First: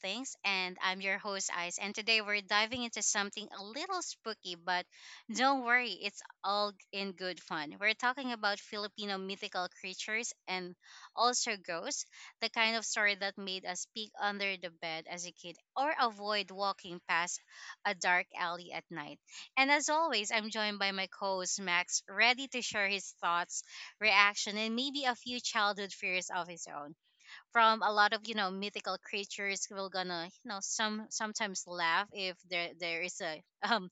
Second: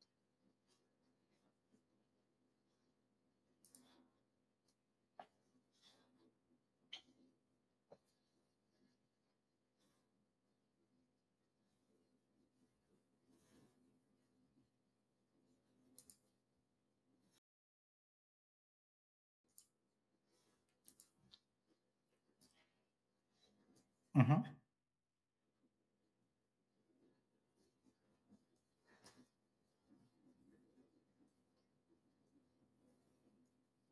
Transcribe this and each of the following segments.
Things. And I'm your host, Ice. And today we're diving into something a little spooky, but don't worry, it's all in good fun. We're talking about Filipino mythical creatures and also ghosts, the kind of story that made us peek under the bed as a kid or avoid walking past a dark alley at night. And as always, I'm joined by my co host, Max, ready to share his thoughts, Mm-hmm. reaction, and maybe a few childhood fears of his own from a lot of mythical creatures we're gonna sometimes laugh if there is a um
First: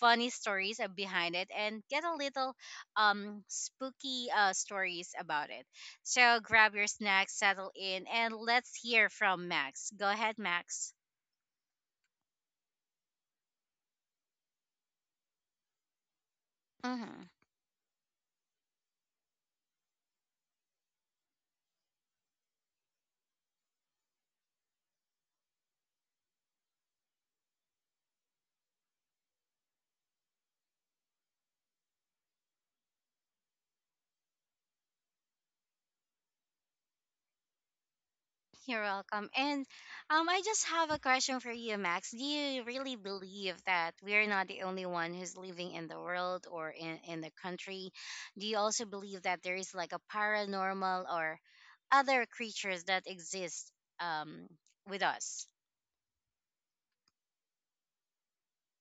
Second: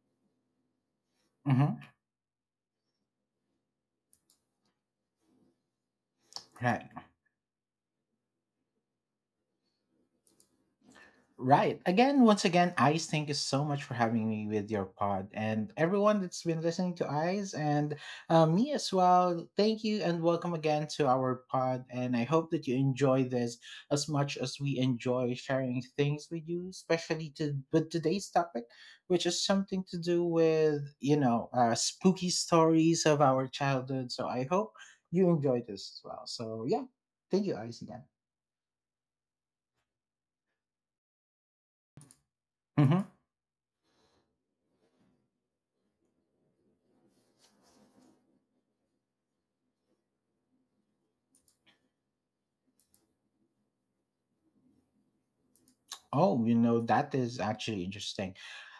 funny stories behind it and Mm-hmm. get a little spooky stories about it. So grab Right. your snacks, settle in, and let's hear from Max. Go ahead, Max. Right. Again, once again, Eyes, thank you so much for having me with your pod. And everyone that's been listening to Hmm. Eyes and me as well, thank you and welcome again to our pod. And I hope that you enjoy this as much as we enjoy sharing things with you, especially with today's topic, which is something to do with, spooky stories of our childhood. So I hope you enjoy this as well. So yeah, thank you, Eyes, again. You're welcome. And I just have a question for you, Max. Do you really Mhm. believe that we're not the only one who's living in the world or in the country? Do you also believe that there is like a paranormal or other creatures that exist, um, with us? Oh, that is actually interesting.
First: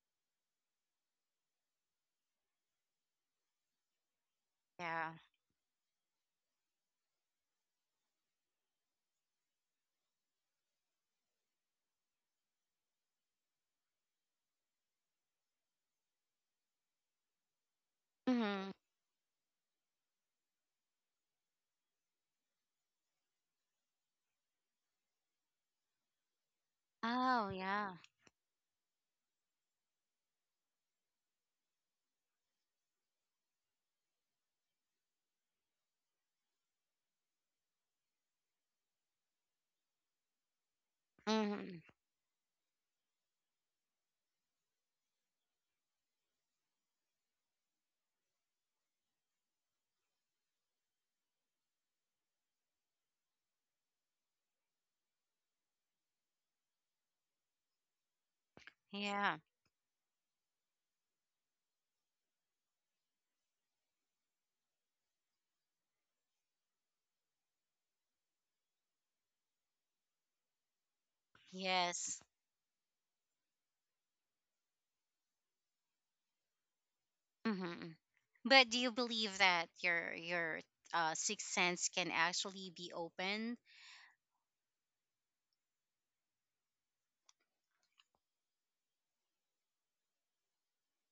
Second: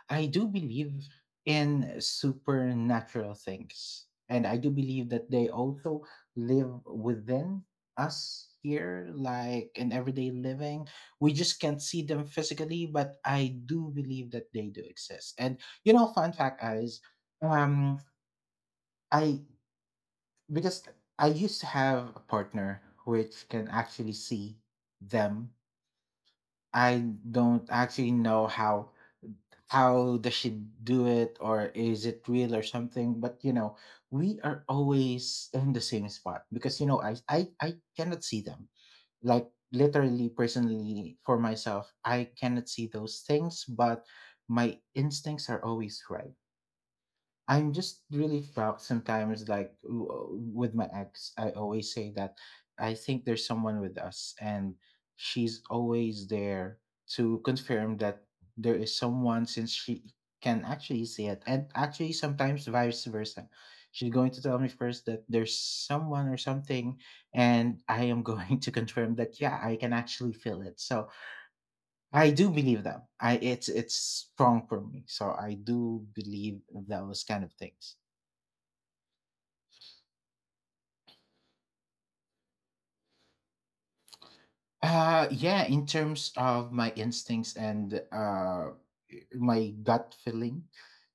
I do believe in supernatural things. And I do believe Yeah. that they also live within us here, like in everyday living. We just can't see them physically, but I do believe that they do exist. And, fun fact is, um, Mm-hmm. I, because I used to have a partner which can actually see them. I Oh, don't yeah. actually know how does she do it, or is it real or something. But we are always in the same spot, because I cannot see them, like, literally, personally for Mm-hmm. myself. I cannot see those things, but my instincts are always right. I'm just really proud sometimes, like, with my ex, I always say that I think there's someone with us, and she's always there to confirm that there is Yeah. someone, since she can actually see it. And actually, sometimes vice versa. She's going to tell me first that there's someone or something, and I am going to confirm that, yeah, I can actually feel it. So Yes. I do believe them. I it's strong for me. So I do believe those kind of Mm-hmm. things. But do you believe that your sixth sense can actually be opened? Yeah, in terms of my instincts and my gut feeling,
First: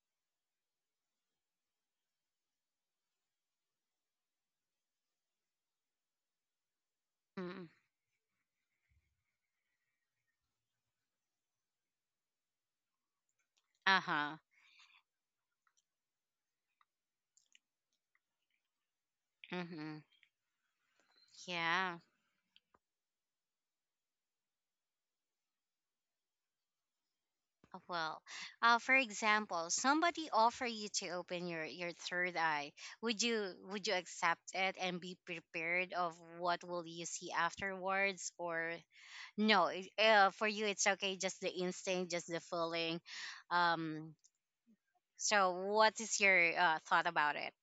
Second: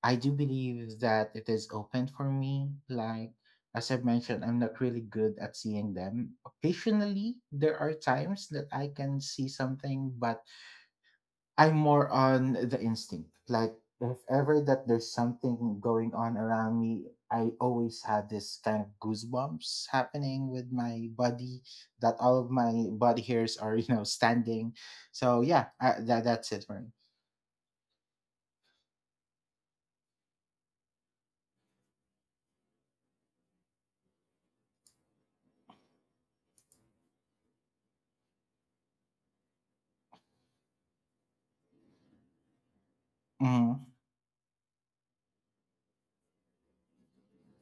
I do believe that it is open for me. Like, as I've mentioned, I'm not really good at seeing them. Occasionally, Mm. there are times that I can see something, but I'm more on the instinct. Like, Uh if huh. ever that there's something going on around me, I always have this kind of goosebumps Mm-hmm. happening with my body, Yeah. that all of my body hairs are, standing. So yeah, I, that that's it for me. Well, for example, somebody offer you to open your third eye. Would you accept it and be prepared of what will you see afterwards, or no? For you, it's okay, just the instinct, just the feeling. Mhm. Um. So, what is your thought about it?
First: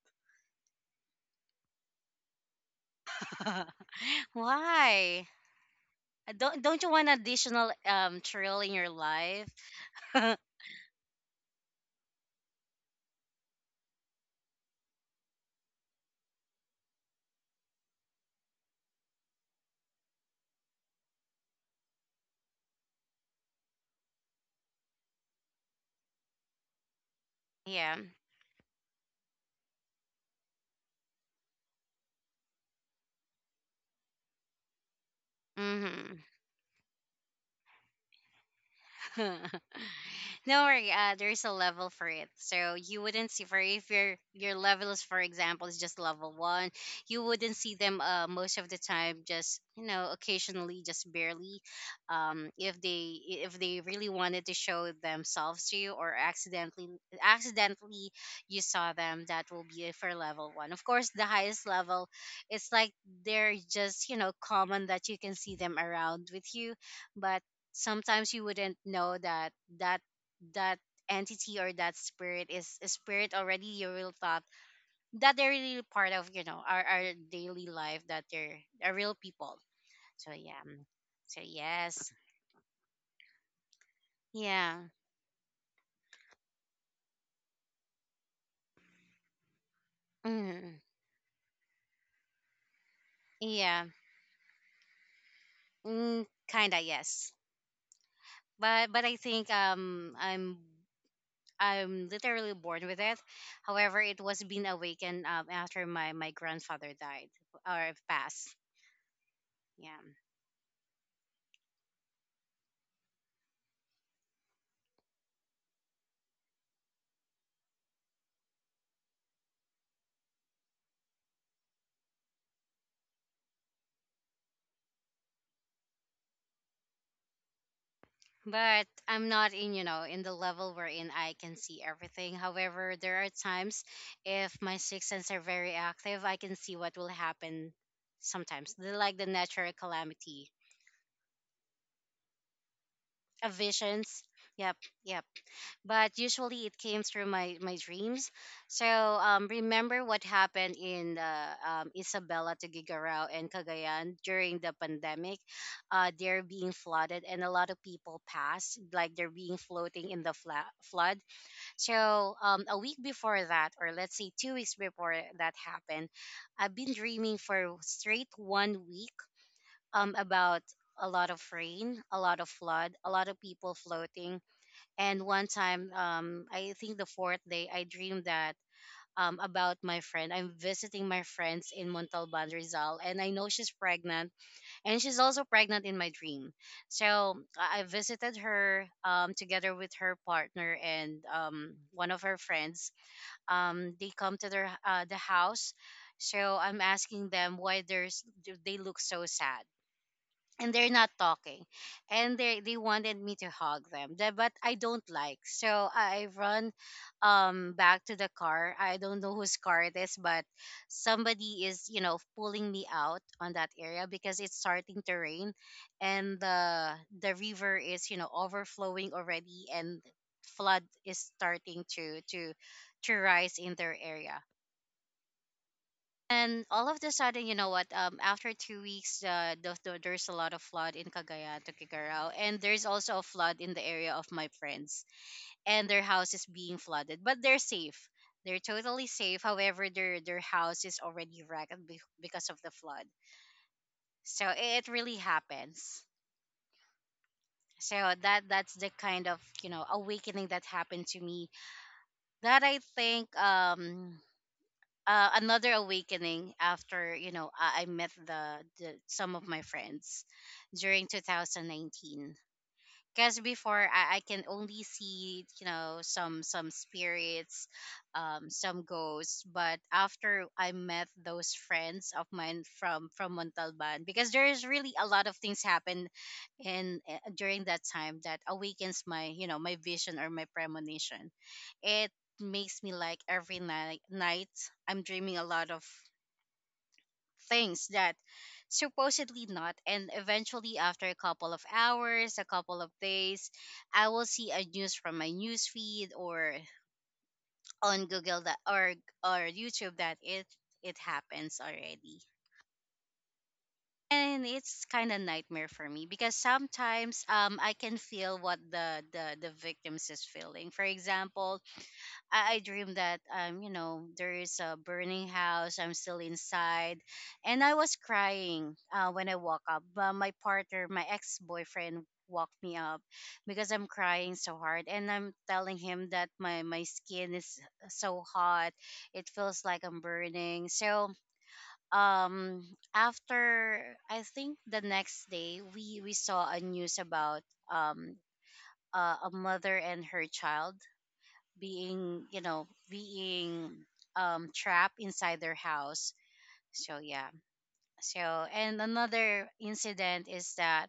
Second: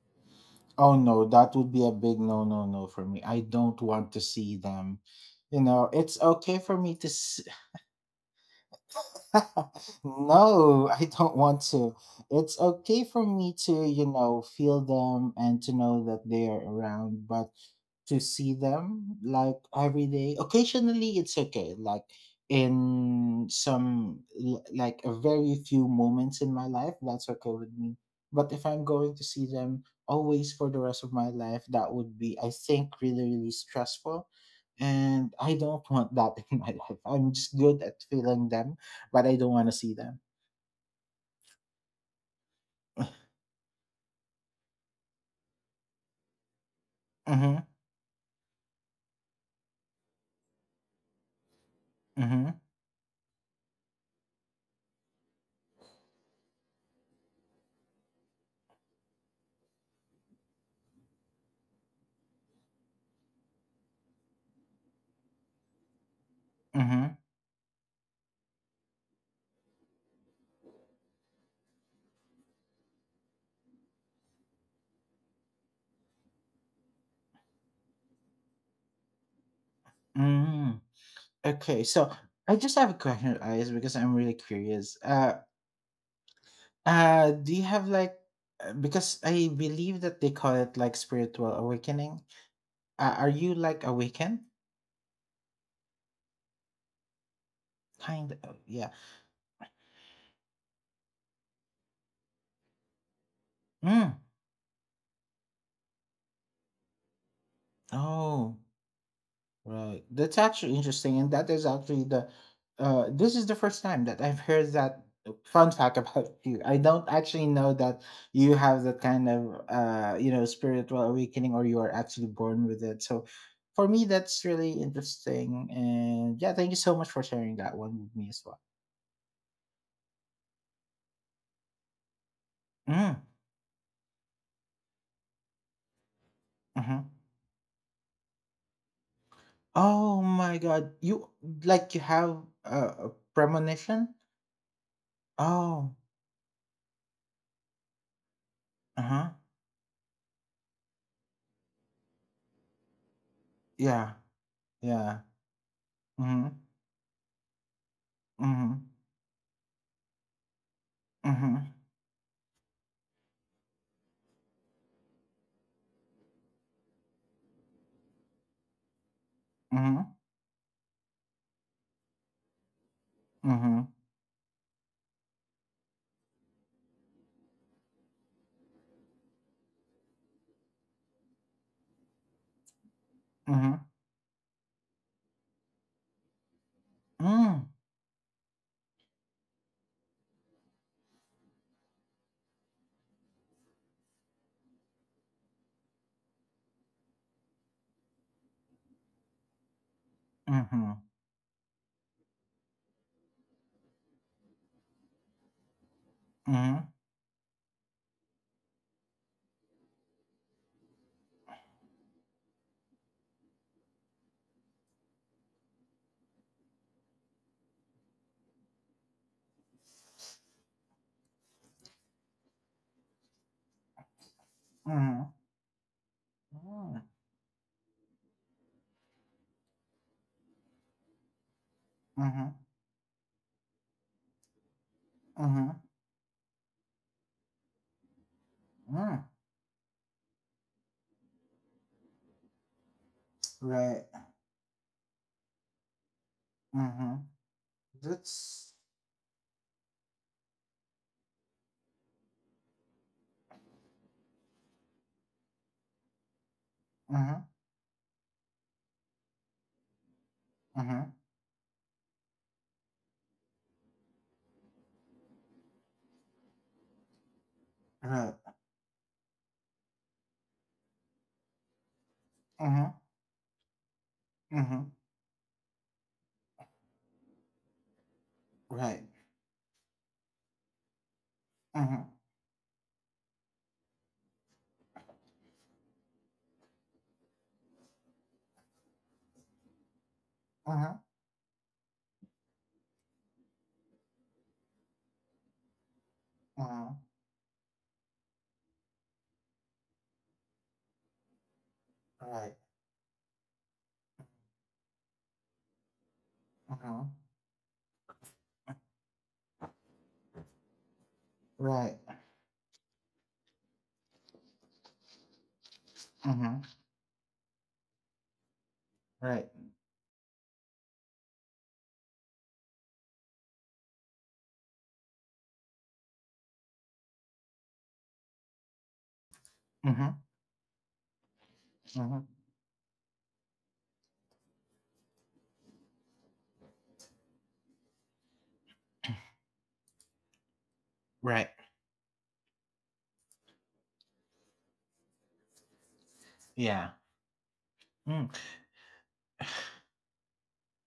Oh no, that would be a big no no no for me. I don't want to see them. Why? It's okay Don't for don't you me to want additional thrill in your life? no, I don't want to. It's okay for me to, feel them and to know that they are around, but to see them like every day, occasionally it's okay. Like, in some, like, a very few moments in my life, that's okay with Yeah. me. But if I'm going to see them always for the rest of my life, that would be, I think, really, really stressful, and I don't Mm-hmm. want that in my life. I'm just good at feeling them, but I don't want to see them. No worry. There's a level for it, so you wouldn't see for if your level is, for example, is just level one. You wouldn't Mm-hmm. see them most of the time. Just you know, occasionally, just barely. Mm-hmm. if they really wanted to show themselves to you, or accidentally you saw them, that will be for level one. Of course, the highest level, it's like they're just you know common that you can see them around with you, Mm-hmm. but sometimes you wouldn't know that that entity or that spirit is a spirit already a real thought, that they're really part of you know our daily life, that they're are real people. So yeah, Mm. so Okay, yes. so I just have a question, Eyes, because I'm really Yeah. curious. Do you have, like, because I believe that they call it Mm, like spiritual awakening. Are you yeah. like awakened? Mm, kinda yes. Kind of, yeah. But I think I'm literally born with it. However, Mm. it was being awakened, after my grandfather died or passed. Oh. Right. Yeah. That's actually interesting, and that is actually, the this is the first time that I've heard that, fun fact, about you. I don't actually know that you have that kind of spiritual awakening, or you are actually born with it. So for me, that's really interesting, and yeah, thank you so much for sharing that one with me as well. But I'm not in, you know, in the level wherein I can see everything. However, there Mm, are times if my sixth sense are very active, I can see what hmm. will happen sometimes, the, like the natural Oh calamity, my god. You have a, a premonition? visions. Yep, yep. Oh. But usually it came through my dreams. So Uh-huh. Remember what happened in Isabela to Gigarao and Yeah. Cagayan during the Yeah. pandemic. They're Mm-hmm. being flooded and a lot of people pass, Mm-hmm. like they're being floating in the flood. Mhm. So a week before that, or let's say 2 weeks before that happened, I've been dreaming for straight 1 week, Mhm. about a lot of rain, a lot of flood, a lot of people Mhm. floating. And one time, I think the fourth day, I dreamed that, about my friend. I'm visiting my friends in Montalban, Rizal, and I know she's Mhm. pregnant, and she's also pregnant in my dream. So Mm. I visited her, together with her partner and 1 of her friends, they come to their the house. So I'm asking them why there's, they look so sad, and they're Mhm. not talking, and they wanted me to hug them. But I don't like, so I Mhm. run Mhm. Back to the car. I don't know whose car it is, but somebody is you know pulling me out on that area because it's starting to rain, and the river is you know overflowing already, and flood is starting to to rise in their area. And all of Mm. the sudden, you know what? After 2 weeks, there's a lot of flood in Cagayan to Kigarao, Mhm. and there's also a flood in the area of my friends, Mhm. and their house is being flooded, but they're safe. They're totally Mm. safe. However, their house is already wrecked because of the flood. Right. So it really happens. Mhm. So that that's That's. the kind of you know awakening that happened to me. That I think another awakening after you Mhm. know I met the some of my friends during Mhm. 2019. Because before I can only see you know some spirits, Right. Some ghosts. But after I met those friends of mine Mhm. from Montalban, because there is really Mhm. a lot of things happen in during that time, that awakens Right. my you know my vision or my premonition. It Mhm. makes me like every night I'm dreaming a lot of things that supposedly not, and eventually Mhm. after a couple of hours, a couple of days, I will see a news from my news feed or Mhm. on Google that, or YouTube, that it happens already. Right. And it's kind of nightmare for me because Mhm. sometimes I can feel what the victims is feeling. For example, Right. I dream that you know there is a burning house, I'm still Mhm. inside, and I was crying when I Right. woke up. But my partner, my ex-boyfriend, woke me up because I'm crying so hard, and I'm telling him that my skin is so hot, it feels like I'm Mhm. burning. So Mhm. um after, I think the next day, we saw a news about um a mother and her child Right. being you know being trapped inside their house. Yeah. So yeah. So Mm. and another incident is that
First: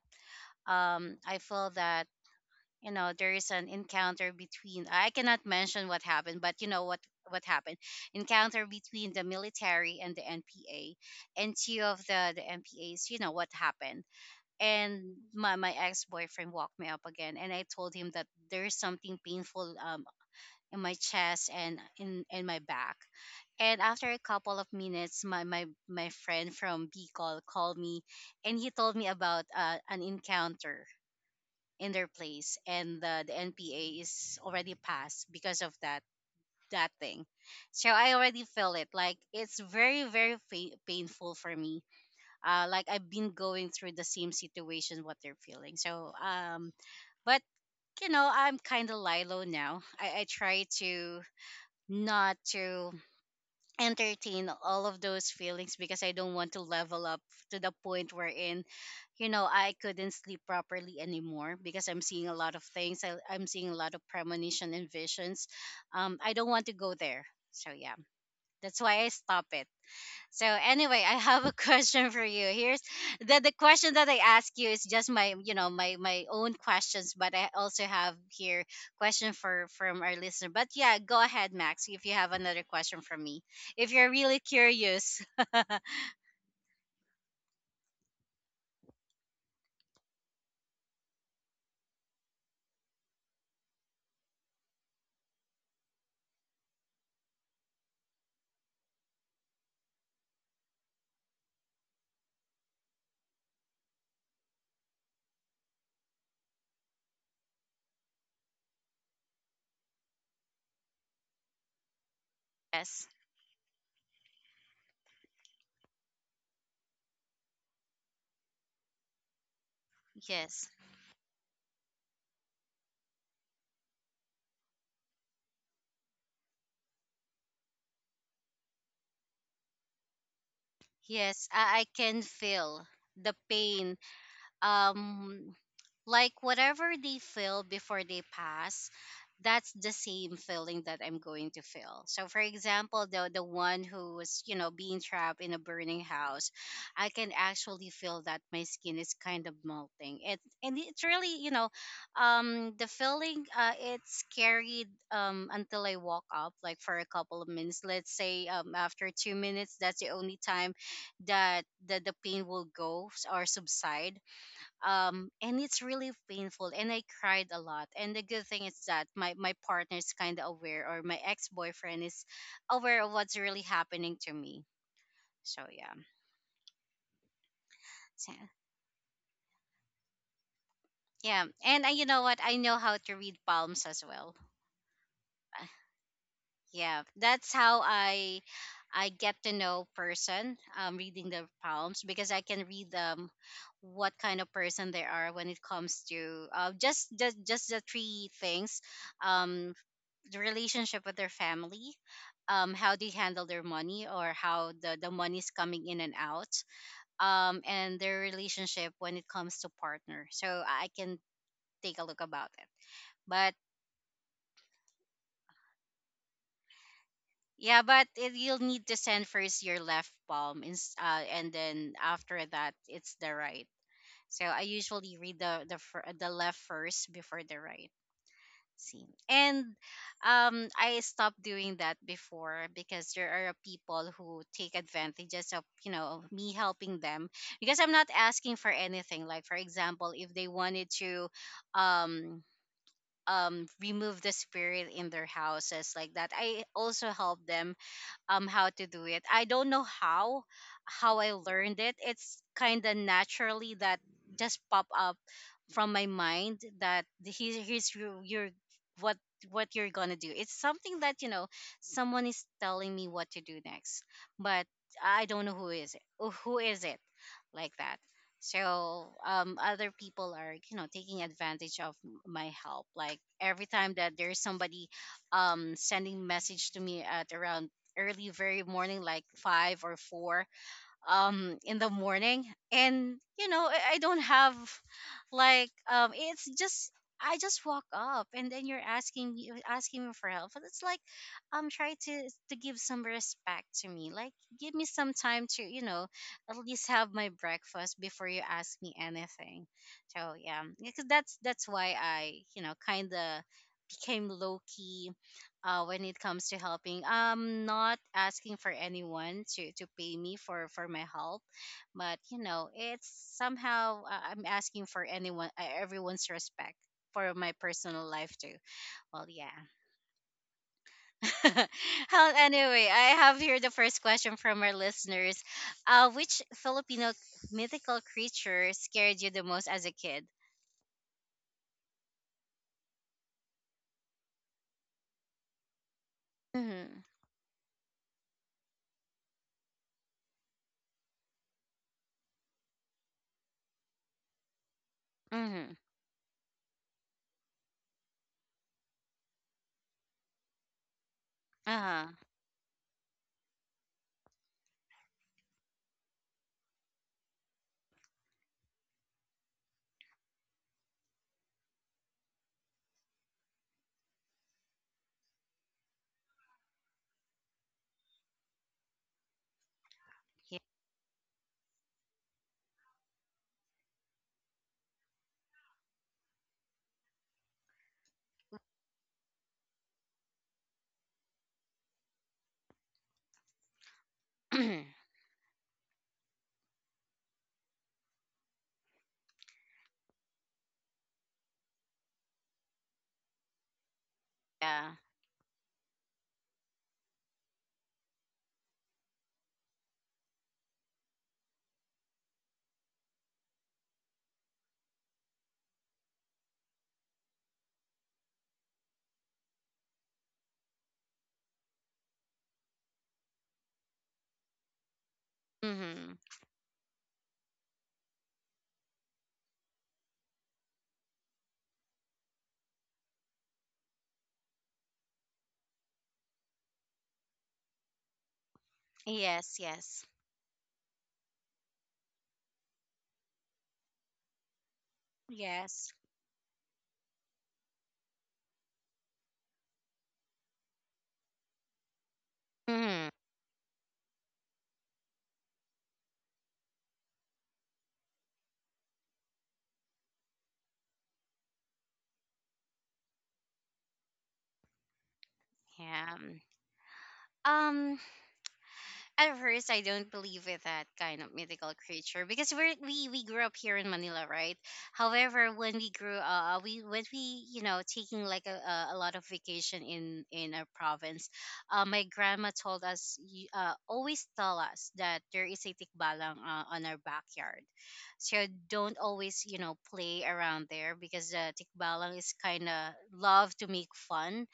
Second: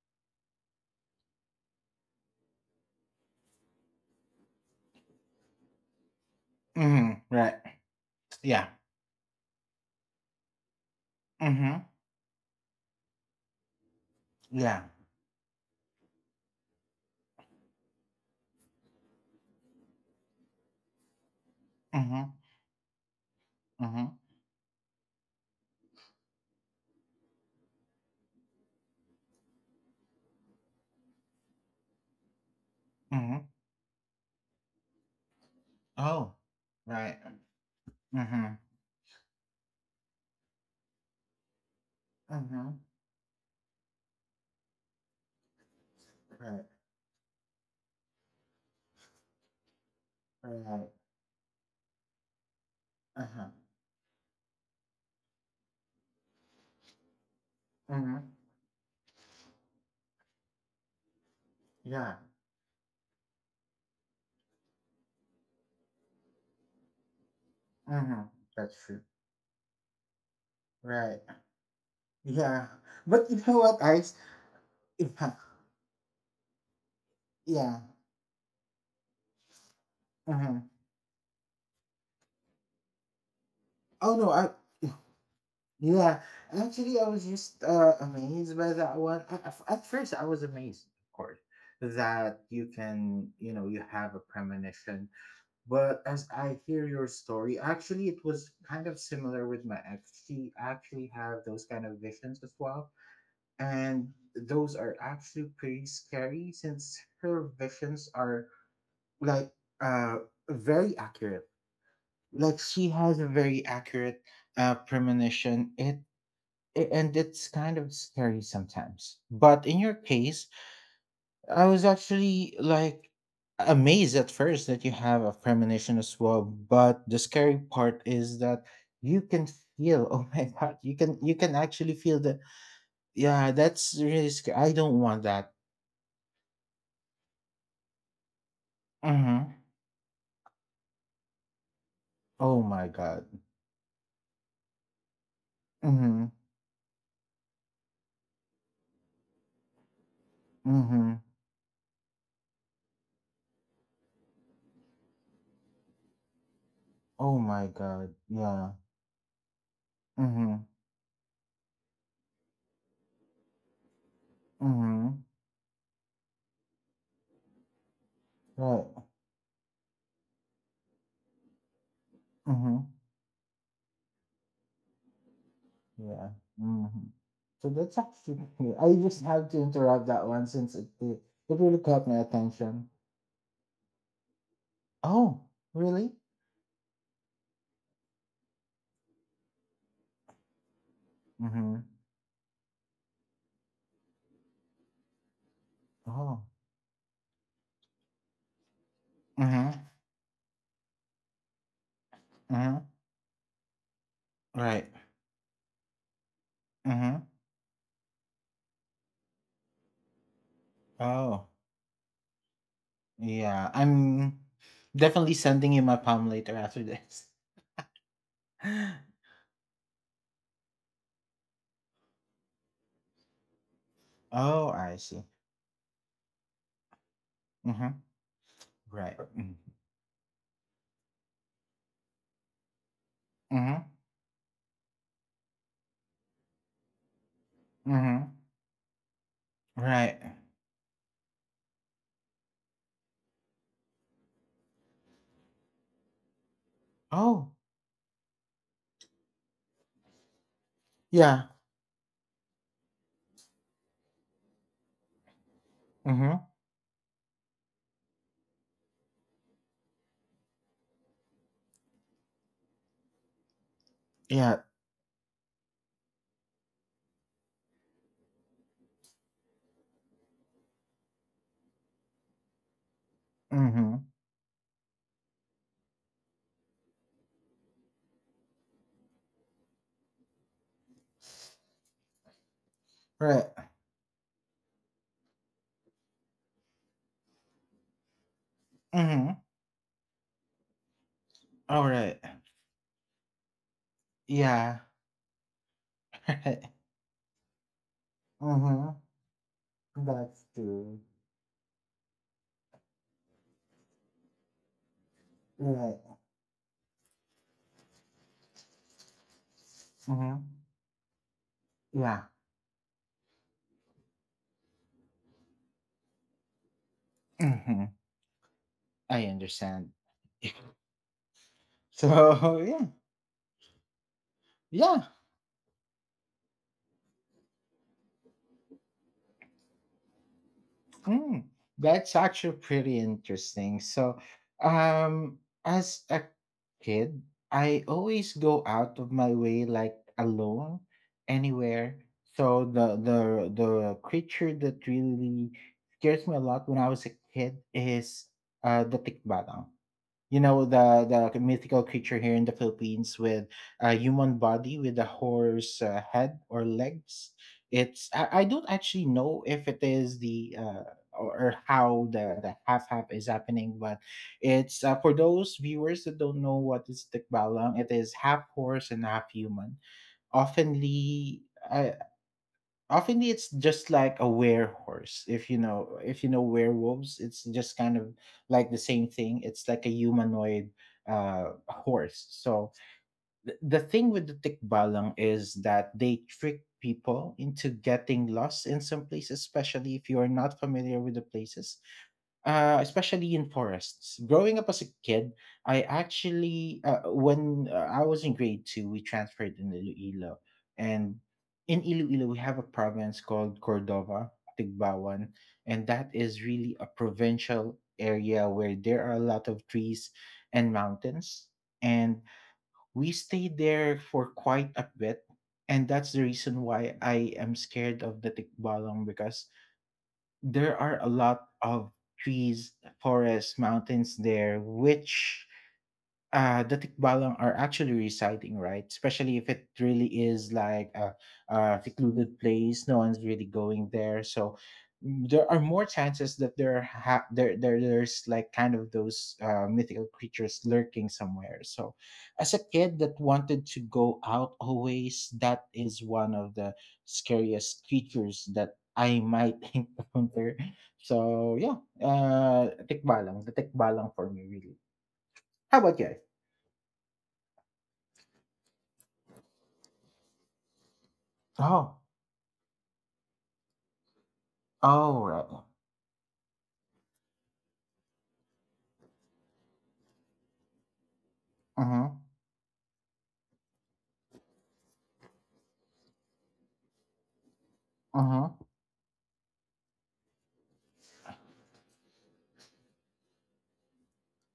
I feel that you know there is an encounter between, I cannot mention what happened, but you know Mhm. what Right. happened, encounter Yeah. between the military and the NPA, and two Mhm. of the NPAs you know what happened. Yeah. And my ex-boyfriend walked me up again, and I told him that there's something painful, in my chest and in Mhm. in my back. And after Mhm. a couple of minutes, my friend from Bicol called me, and he told me about an encounter in their place, and the Mhm. NPA is already passed because of that Oh, that right. thing. So I already Mhm. feel it. Like it's very painful for me. Mm-hmm. Like I've been going through the same situation what they're feeling. So Right. But you know I'm kind of Lilo now. I try Right. to not to Uh-huh. entertain all of those feelings because I don't want to level up to the point Mm-hmm. wherein, you know, I couldn't sleep properly anymore because I'm Yeah. seeing a lot of things. I'm seeing a lot of premonition and visions. I don't want to go there. So yeah, Mm-hmm. That's that's true. why I stop it. So anyway, I Right. have a question for you. Yeah. Here's But the you the know what, question that Ice? I ask you is just Yeah. my you know my own questions, but I Yeah. also have here question for from our listener. Mm-hmm. But yeah, go ahead, Max, if you have another question for me. If you're Oh no, really I curious, yeah. Actually, I was just amazed by that one. At first, I was amazed, of course, that you can, you know, you have a premonition. But as I hear your story, actually, it was kind of similar with my ex. She actually had those kind of visions as well, and those are actually pretty scary, since her visions are, like, uh very accurate. Like, she yes, has a very accurate premonition. And it's kind of scary sometimes, but in your case, yes, I was actually like amazed at first that you have a premonition as well. But the scary part is that you can feel, oh my god, you can you yes, can I actually feel can the— feel the yeah, that's pain, really scary. I don't want that. um like whatever they feel before they pass, Mhm. that's the same feeling that I'm going to feel. So for Oh my example, god. the one who was you know being trapped in a burning Mhm. house, I can actually feel that my skin is kind of melting it, and it's Mhm. really you know the feeling, it's carried until I walk up like for a Oh couple of my minutes, god. let's say Yeah. After 2 minutes, that's the only Mhm. time that the pain will go or subside. Mhm. And it's really painful, and I cried a lot. And the good thing is Right. that my partner is kind of aware, or my ex-boyfriend is Mhm. aware of what's really happening to me. So yeah. Yeah. Mhm. So that's So, actually, I just have to interrupt that one, since yeah, it really and I, caught you my know what, I know attention. how to read palms as well. Oh, Uh, really? yeah, that's how I get to know person, reading their Mhm. palms, because I can read them what kind of person they are when it comes Oh. to just the 3 things: um Mhm. the relationship with their family, Mhm. how they handle their money, or how Right. The money is coming in and out, Mhm. And their relationship when it comes to partner. So I can Oh. take a look about it. But Yeah. I'm definitely sending you my palm later after this. yeah, but it, you'll need to send first your left palm, in, and then after that, it's the right. So I Oh, I usually see. read the left first before the right. Mhm. See. Right. Mm-hmm. And I stopped doing that before because there are Mhm. people who take advantages of, you know, me helping them because I'm not Mhm. asking for anything. Like, for example, Right. if they wanted to um, remove the spirit in their houses like that, I also help Oh, them how to do it. I don't know how I yeah. learned it. It's kind of naturally that just pop up from my Mhm. mind that here's your what what you're gonna do. It's something that you know someone is telling me what to do next, Yeah. but I don't know who is it. Oh, Who is it like that? So other people are you know taking advantage of my help. Like every time Mhm. that there's somebody sending message to me at around early very morning like 5 or 4 in the morning and Right. you know I don't have like it's just I just walk up and then you're Mhm. Asking me for help. But it's like All try right. To give some respect to me. Like give Yeah. me some time to, you know, at Right. least have my breakfast before you ask me Mhm. anything. So That's yeah, true. because that's why I, you know, kind of became low key Right. when it comes to helping. I'm not asking for anyone to pay me Mhm. For my help, but Yeah. you know, it's somehow I'm asking for anyone, everyone's respect for my Mhm. personal life too. Well, I yeah. understand. Well, So, yeah. anyway, I have here the first question from our Yeah. listeners. Which Filipino mythical creature scared you the most as a kid? Mm, that's actually pretty interesting. So, um, as a Mm-hmm. kid, I always go out of my way, like alone, anywhere. So the creature that really Mm-hmm. scares me a lot when I was a kid is the tikbalang, the mythical Uh-huh. creature here in the Philippines, with a human body with a horse head or legs. I don't actually know if it is the or how the half half is happening, but it's, for those viewers that don't know what is tikbalang, it is half horse and half human. Yeah. Oftenly. I often It's just like a werehorse, if you know werewolves, it's just kind of like the same thing. It's like a humanoid horse. So the thing with the tikbalang is that they trick people into getting lost in some places, especially if you are not familiar with the places, especially in forests. Growing up as a Yeah. kid, I actually when I was in grade two, we transferred in Iloilo, and in Iloilo we have a province called Cordova, Tigbawan, and that is really a provincial area where there are a lot of trees and mountains, and we stayed there for quite a bit. And Mm-hmm. that's the reason why I am scared of the tikbalang, because there are a lot of trees, forests, mountains there, which, the tikbalang are actually residing, right? Especially if Yes, it yes. really is like a secluded place, no one's really going there. So, there are more Yes. chances that there's like kind of those, mythical creatures lurking somewhere. So as a kid Mm, that wanted to go out always, that is one of the scariest creatures that I might encounter. So yeah, the tikbalang for me really. How about you? yeah. Mm. Um, at first I don't believe in that kind of mythical Oh. creature because we grew up here in Manila, right? Oh, right. However, when we grew we when we you know taking like a lot of vacation in our province, my Mhm. grandma told us always tell us that there is a tikbalang on our backyard, so Mhm. don't always you know play around there because the tikbalang is kind of love to make fun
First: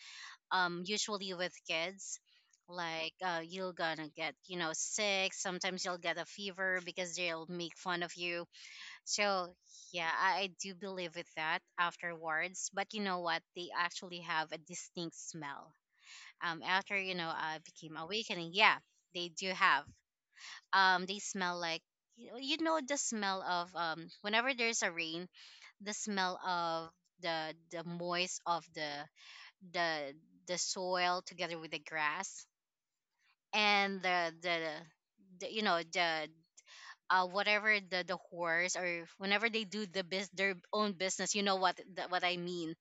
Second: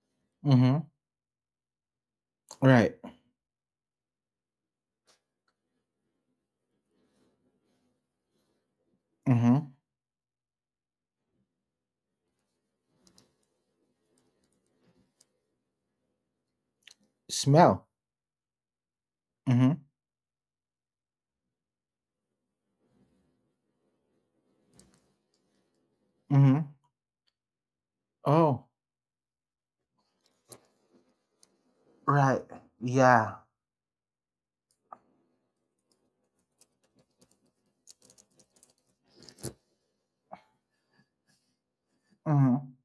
Mhm. usually with kids Right. like you're gonna get you know sick, sometimes you'll get a fever because they'll make fun of you so Mhm. yeah I do believe with that afterwards, but you know what, they actually have a distinct smell after you know I Smell. became awakening. Yeah, they do Mhm. have they smell like you know, you know the smell of whenever there's a rain, the smell Mhm. of the moist Oh. of the the soil together with the Right. grass Yeah. and the you know the whatever the horse or whenever they do the bus their own business, you know what what I Mhm. mean,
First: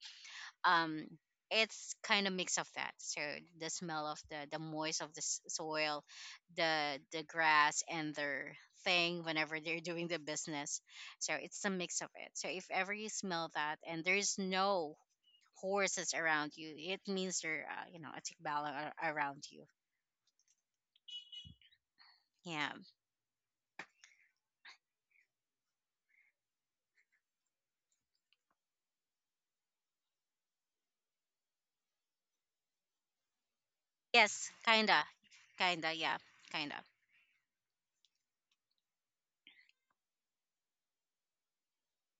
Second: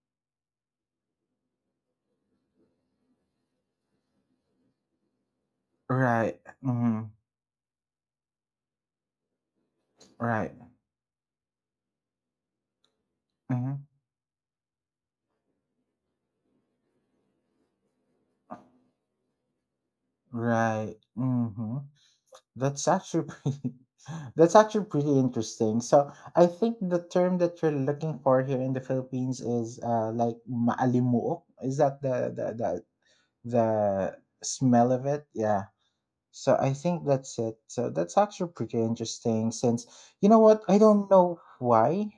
um it's kind of mix of that. So the smell of the moist of the soil, Right. the Mhm. the grass and their thing whenever they're doing the Right. business. So it's a mix of it. So if ever you smell that Mhm. and there's no horses around you. It means there, you know, a tikbalang around you. Right. Mhm. Yeah. That's actually pretty, that's actually pretty interesting. So, I think the term that you're looking for here in the Philippines is like maalimuok. Is that the Yes, smell kinda, of it? Yeah. kinda. Yeah, So I kinda. think that's it. So that's actually pretty interesting, since, you know what, I don't know why,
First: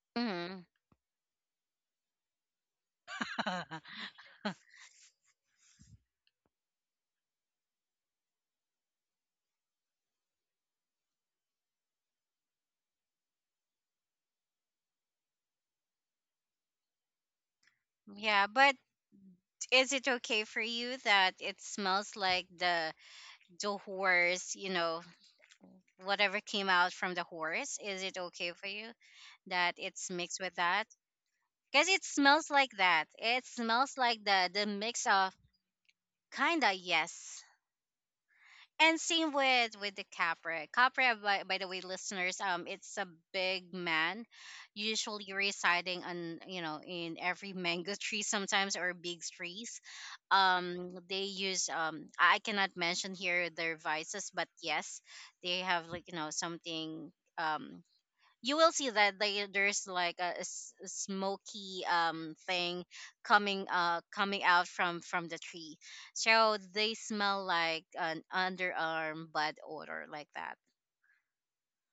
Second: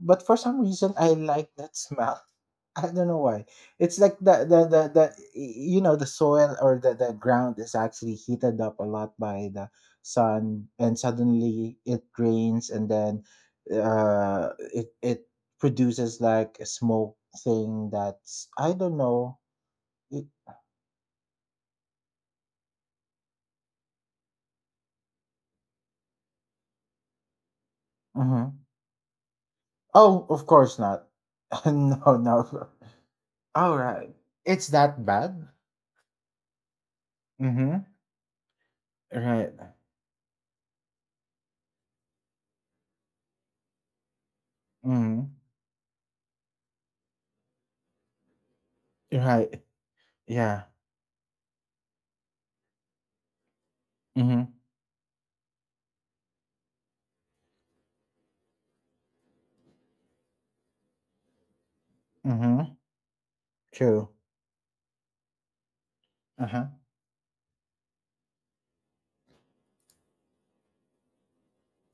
but for some Hmm. reason I like that smell. I don't know why. It's like the the soil, or the ground is actually heated up a lot by the sun, and suddenly it rains, and then it produces like a smoke thing, Yeah, that's, I but don't know. is it It, okay for you that it smells like the horse, you know, whatever came out from the horse? Is it okay mhm. for you that it's Oh, mixed of with course that? not. Because it No, smells no. like that. It smells Alright. like the It's that mix of bad? kinda yes. Mhm. And same Right. With the Capra. Capra, by the way, listeners, it's a big man, Mhm. usually residing on you know in every mango tree sometimes or big Right. trees. Yeah. They use I cannot mention here their vices, but Mhm. yes, they have like you know something um you will see that they, there's like a smoky Mhm. thing True. coming out from the tree, so Uh-huh. they smell like an underarm bad odor like that.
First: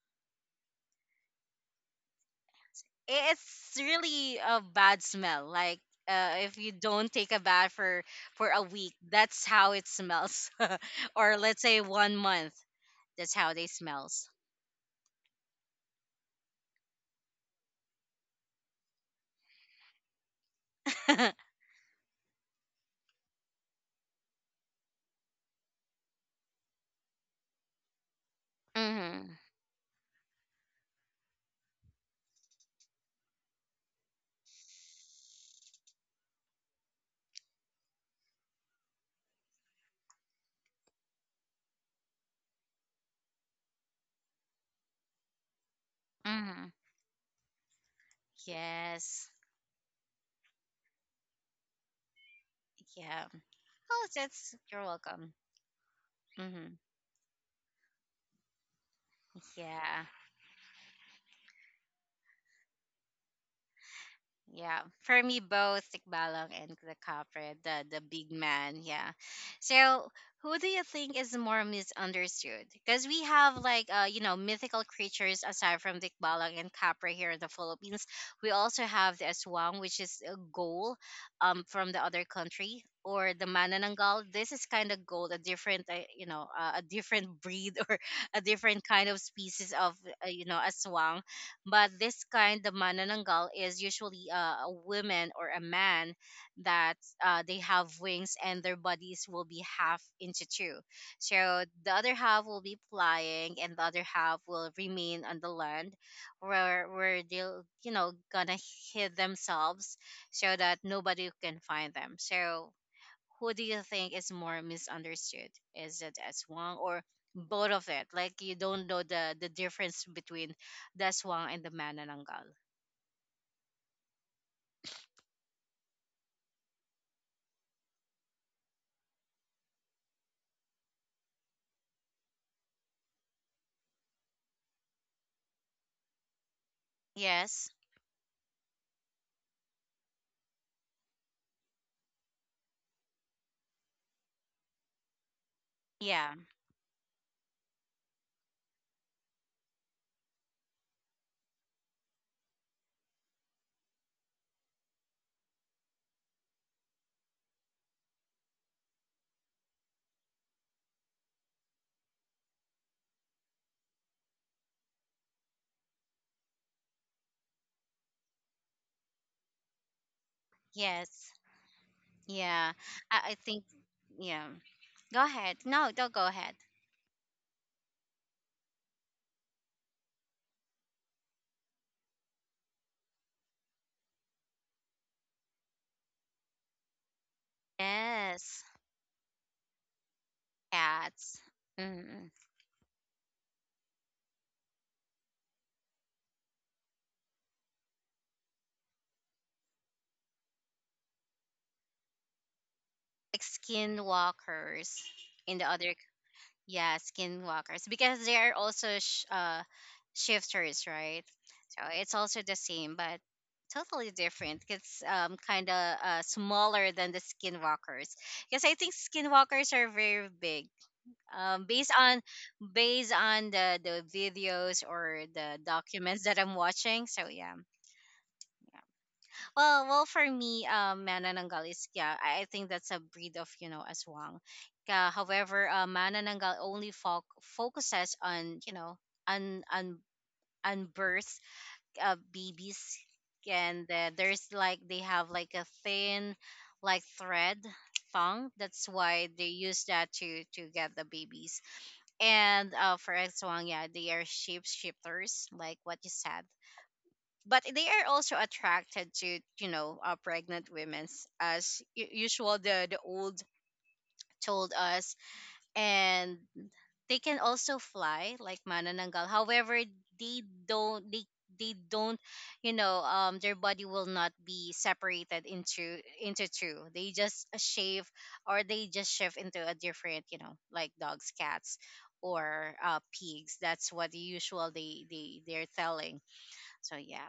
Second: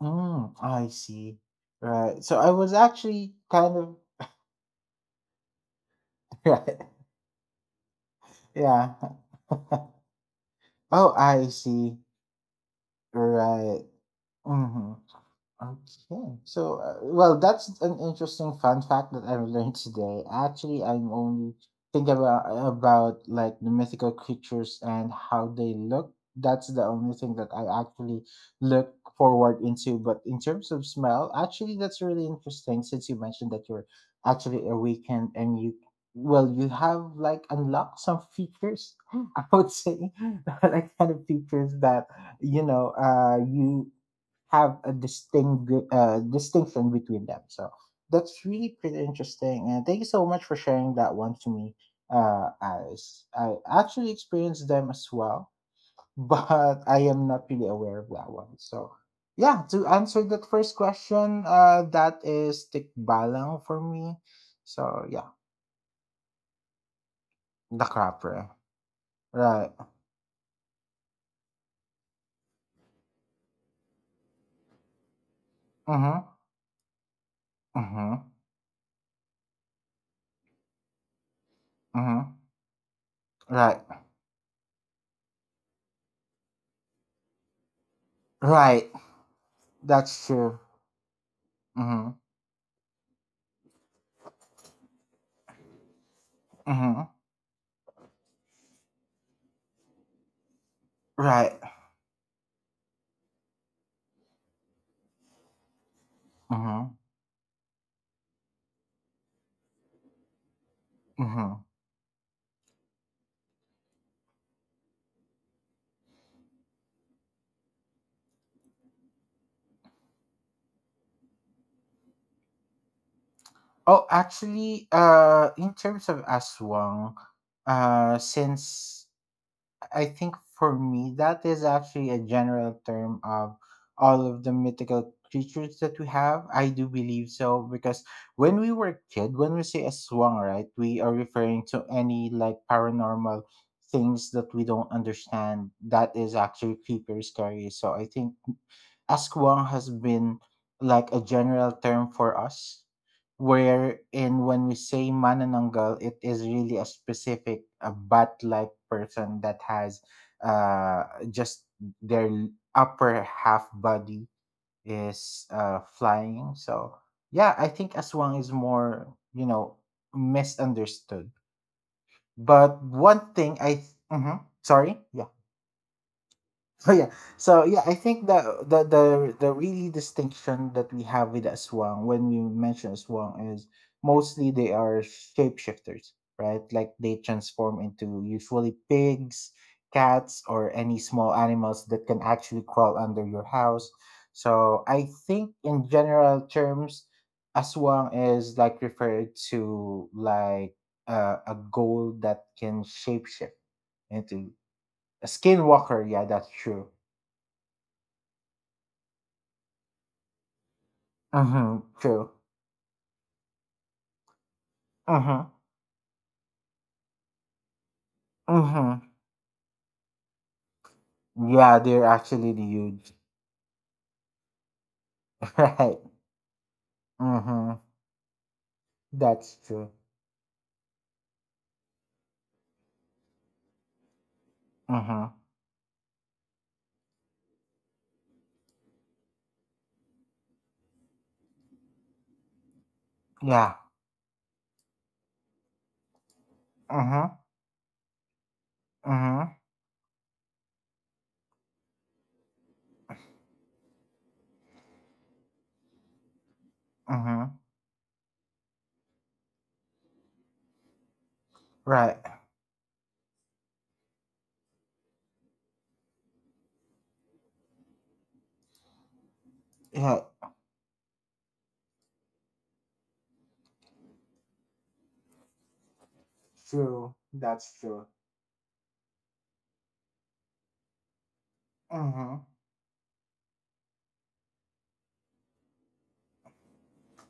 Mm, I see. Right. So I was actually It's kind of, really a bad smell like if you right. don't take a bath for a week, Yeah. that's how it smells. Oh, Or I let's say see. 1 month, that's how they Right. smells. Mhm. Okay. So, well, that's an interesting fun fact that I learned today. Actually, I'm only thinking about, like, the mythical creatures and how they look. That's the only thing that I actually look Mhm. forward into. But in terms of smell, actually, that's really interesting, since you mentioned that you're actually awakened, and well, you have, like, unlocked some features, I would say, like, kind of features that, you have a Mhm. distinction between them. So that's really pretty Yes. interesting. And thank you so much for sharing that one to me, Yeah. Alice. I Oh, actually that's, experienced you're them as welcome. well, Mhm. but I am not really aware of that one. So yeah, to Yeah, answer that first question, that is tikbalang for me. yeah. So For yeah, me, both Tikbalang and the Kapre, the the big crapper. man. Yeah. Right. So, who do you think is more misunderstood? Because we have like you know, mythical creatures aside from Mm-hmm. Tikbalang and Kapre here in the Philippines. Mm-hmm. We also have the Aswang, which is a goal, from the other Mm-hmm. country, or the Right. Manananggal. This is kind of gold, a different, you know, a different breed or a different Right. kind of species of, That's you true. know, Aswang. But Mm-hmm. this kind of manananggal is usually a woman or a man that Mm-hmm. They have wings and their bodies will be half into two. Right. So the other half will be flying and the other half will remain on the land Mm-hmm. where they'll you know gonna hid themselves so that nobody can Mhm. find them. So who do you think is more misunderstood? Is it Aswang or both of it? Like you don't know the difference between the Aswang and the Manananggal. Oh, actually, in terms of aswang, since I think for me that is actually a general term of all of the mythical creatures that we have. I do believe so Yes. because when we were a kid, when we say aswang, right, we are referring to any like paranormal things that we don't understand. That Yeah. is actually creepers scary. So I think askwang has been like a general term for us, wherein when we say manananggal, it is really a specific, a bat-like person that has uh, just their upper half body is flying. So yeah, I think aswang is more, you know, misunderstood. Yes. Yeah. But one I thing think. I, th- Mhm. Yeah. sorry, Go yeah. ahead. No, don't go ahead. So yeah, so yeah, I think the really distinction that we have with Aswang when we mention Aswang is mostly they are shapeshifters, right? Like they transform into Yes. usually pigs, cats, or any small Cats. animals that can Mm. actually crawl under your house. So I think in general terms, Aswang is like referred to like a goal that can Like shapeshift into skinwalkers. a In the other. skinwalker. Yeah, that's true. Yeah, skinwalkers because they are also shifters, right? So Mm-hmm. it's True. also the same, but totally different. It's Mm-hmm. kind of smaller than the skinwalkers because I think Mm-hmm. skinwalkers are very big. Yeah, Based they're on actually huge. based on the videos or the Right. documents that I'm watching, so yeah, Mm-hmm. That's well, true. well, for me, manananggal is yeah. I think that's a breed of you know aswang. Mm-hmm. However, manananggal only focuses on you know on on birth babies, Yeah. and there's like they have like a thin like Mm-hmm. thread thong. That's why they Mm-hmm. use that to get the babies. And for aswang, yeah, they are shapeshifters, like what you said, Mm-hmm. but they are also attracted to you know pregnant women as Right. usual the old told us, and they can also fly like manananggal, however Yeah. they don't they they don't you know their body will not be separated into two, they True. just That's shave true. or they just shift into a different you know like dogs, cats Mm-hmm. or pigs, that's what the usual they they're telling, so yeah,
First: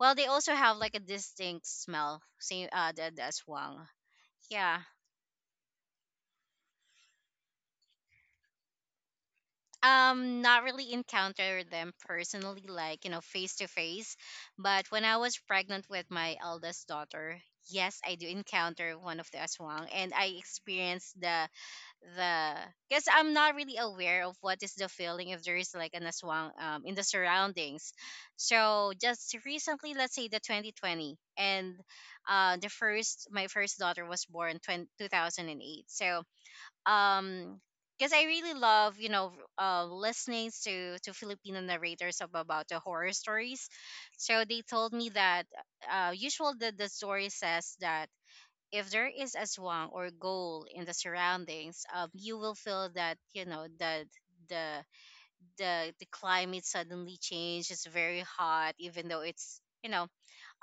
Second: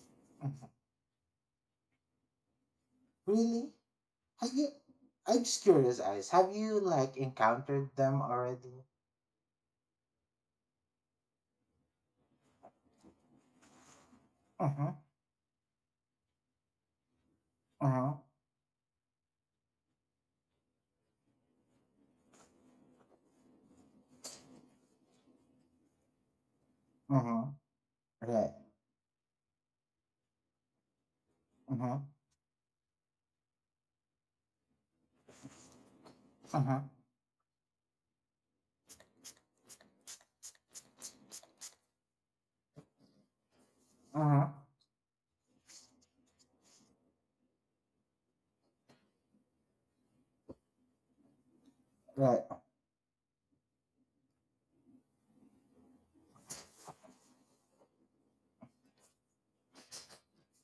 well, they also have Mm-hmm. like a distinct smell. Same, the Really? aswang. Have you Yeah. I'm just curious, Ice. Have you like encountered them already? Not really encounter them personally, like you know, face to face. But Mm-hmm. when I was pregnant with my eldest daughter, yes, I Mm-hmm. do encounter one of the aswang, and I experienced the because I'm not really aware of what is the feeling if there is like an aswang in the Mm-hmm. surroundings. Right. So just recently, let's say the 2020, and Mm-hmm. The first my first daughter was born 20, 2008. So Mm-hmm. um. Because I really love, you know, listening to Filipino narrators of, about the horror stories. So Mm-hmm. they told me that usual the story says that if there is a swang or goal in the surroundings, you Right. will feel that you know that the the climate suddenly changed. It's very hot, even though it's you know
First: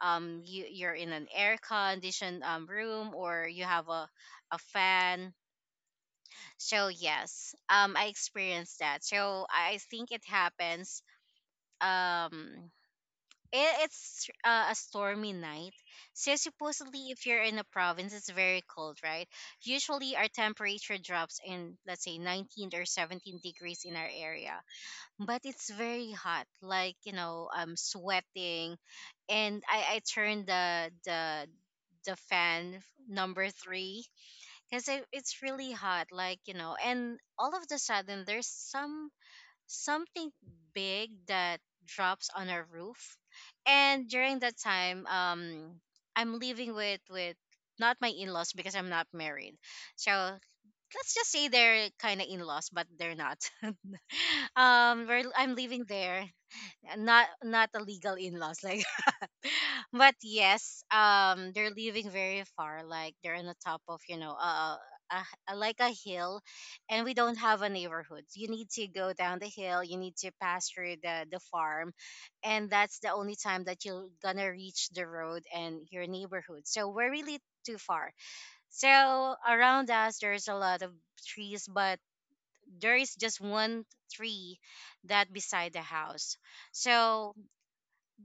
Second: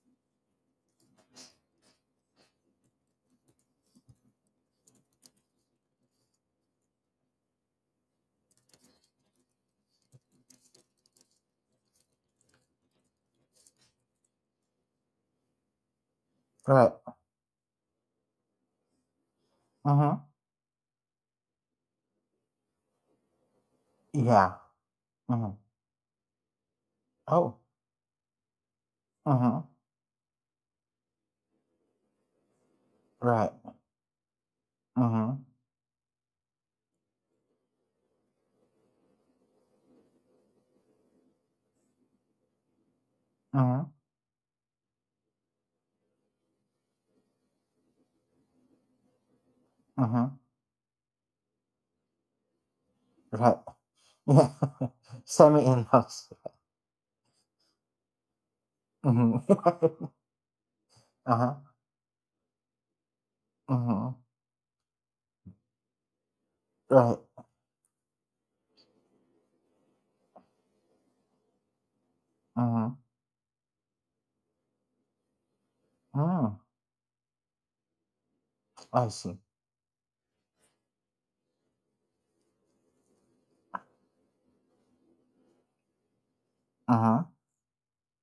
you're in an air conditioned room or you have a fan. So yes, I experienced that. So I think it happens. Um, it's a stormy night. So Right. supposedly, if you're in a province, it's very cold, right? Usually, Mm-hmm. our temperature drops in, let's say, 19 or 17° in our Yeah. area, but Mm-hmm. it's very hot. Like you know, Oh. I'm sweating, and Mm-hmm. I turned the the fan number Right. three because it's Mm-hmm. really hot. Like you know, and all of the sudden, there's some something big that drops on our roof. Mm-hmm. And during that time, I'm living with not my in-laws because I'm not married. So Mm-hmm. let's just say they're kind of in-laws, but they're not. Right. Yeah. Um, we're, I'm Send me living there, inbox. not not a legal in-laws like Mm-hmm. but yes, Uh-huh. they're living very far. Like they're on the top of you Mm-hmm. know, a, like a hill, and we Right. don't have a neighborhood. You need to go down the hill. You need to pass through the farm, and that's Mm-hmm. the only time that you're gonna reach the road and your Mm. neighborhood. So we're really too far. So I see. around us, there's a lot of trees, but there is just one tree that beside the house. Uh-huh. So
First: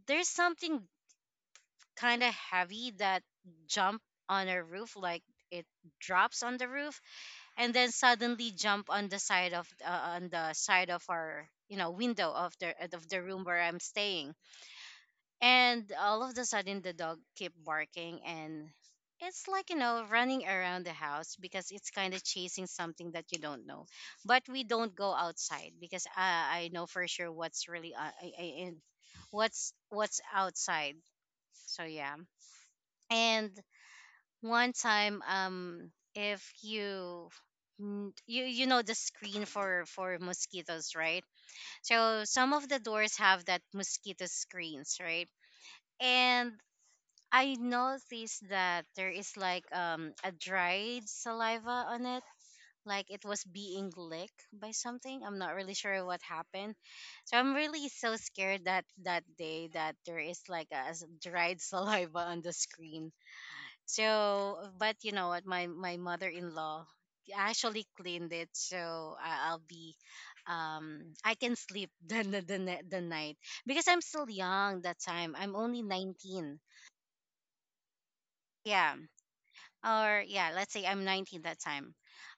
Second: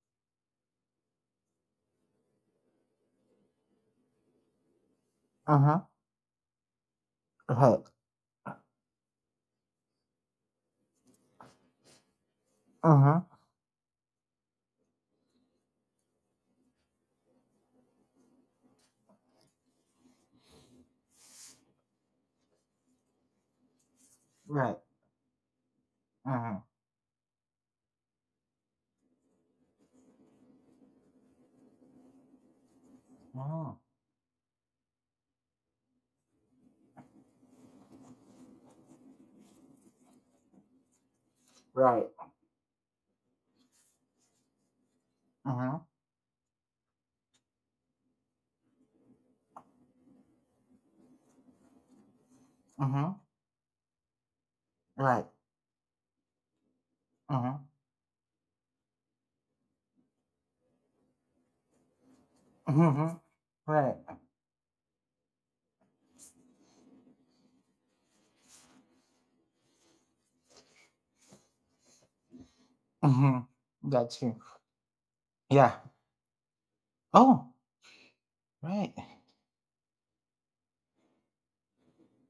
there's something kind of heavy that jump on a roof, like it Uh-huh. drops on the roof, and Right. then suddenly jump on the side of on the side of our window of the of the Mm-hmm. room where I'm staying. And all of the sudden the dog keep barking, and it's like running around the house because it's kind of chasing something that you don't know. But we Right. don't go outside because I, Mm-hmm. I know for sure what's really what's outside, so yeah. And Mm. one time if you you know the screen for mosquitoes, right? Right. So some of the doors have that mosquito screens, right? Mm-hmm. And I noticed that there is like a dried saliva on it, like Mm-hmm. it was being licked by something. Right. I'm not really sure what happened, so I'm Mm-hmm. really so scared that that day that there is like a dried saliva on the screen. Mm-hmm. Right. So, but you know what? My mother-in-law actually cleaned it, so I'll be, I can sleep the night because Mm-hmm. I'm still Got you. young that time. I'm only Yeah. 19. Oh, Yeah, right. or yeah, let's say I'm 19 that time.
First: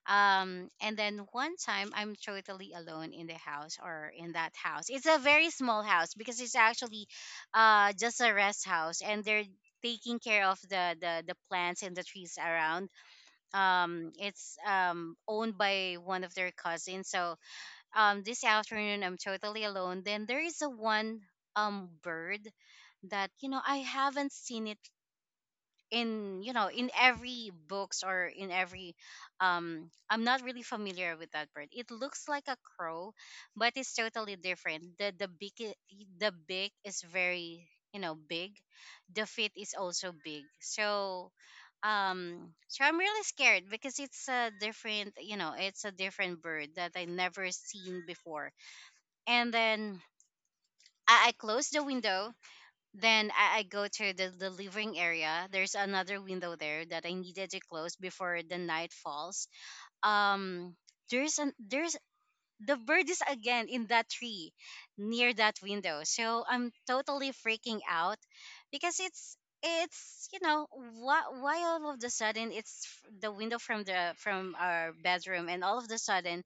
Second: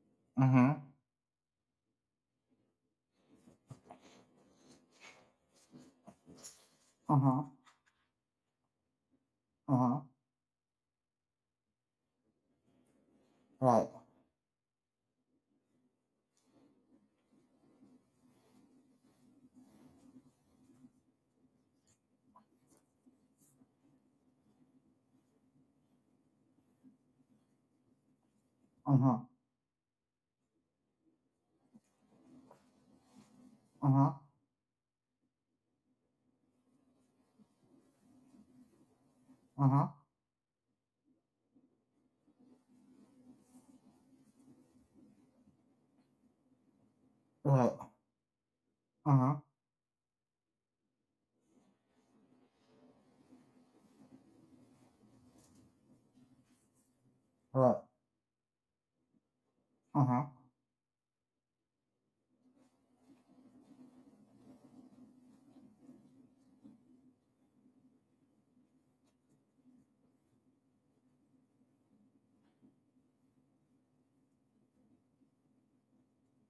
Um, Mm-hmm. and then one time I'm totally alone in the house or in that house. It's a very small house because it's actually, Mm-hmm. Just a rest house, and they're Mm-hmm. taking care of the plants and the trees around. Right. It's owned by one of their cousins. So this afternoon I'm totally alone, then there is a one bird that, I haven't seen it in, in every books or in every Mm-hmm. I'm not really familiar with that bird. It looks like a crow, but it's Mm-hmm. totally different. The the beak is very, you know, big. The feet is Mm-hmm. also big. So so I'm really scared because it's a different, you know, it's a different bird that I never Right. seen before. Mm-hmm. And then I closed the window, then I go to the delivering area. There's another window there that I needed to Right. close before the night falls. Uh-huh. Um, there's — the bird is again in that tree near that window. So I'm totally freaking out because it's — it's, you know, why all of the sudden it's the window from the from our bedroom, and all of the sudden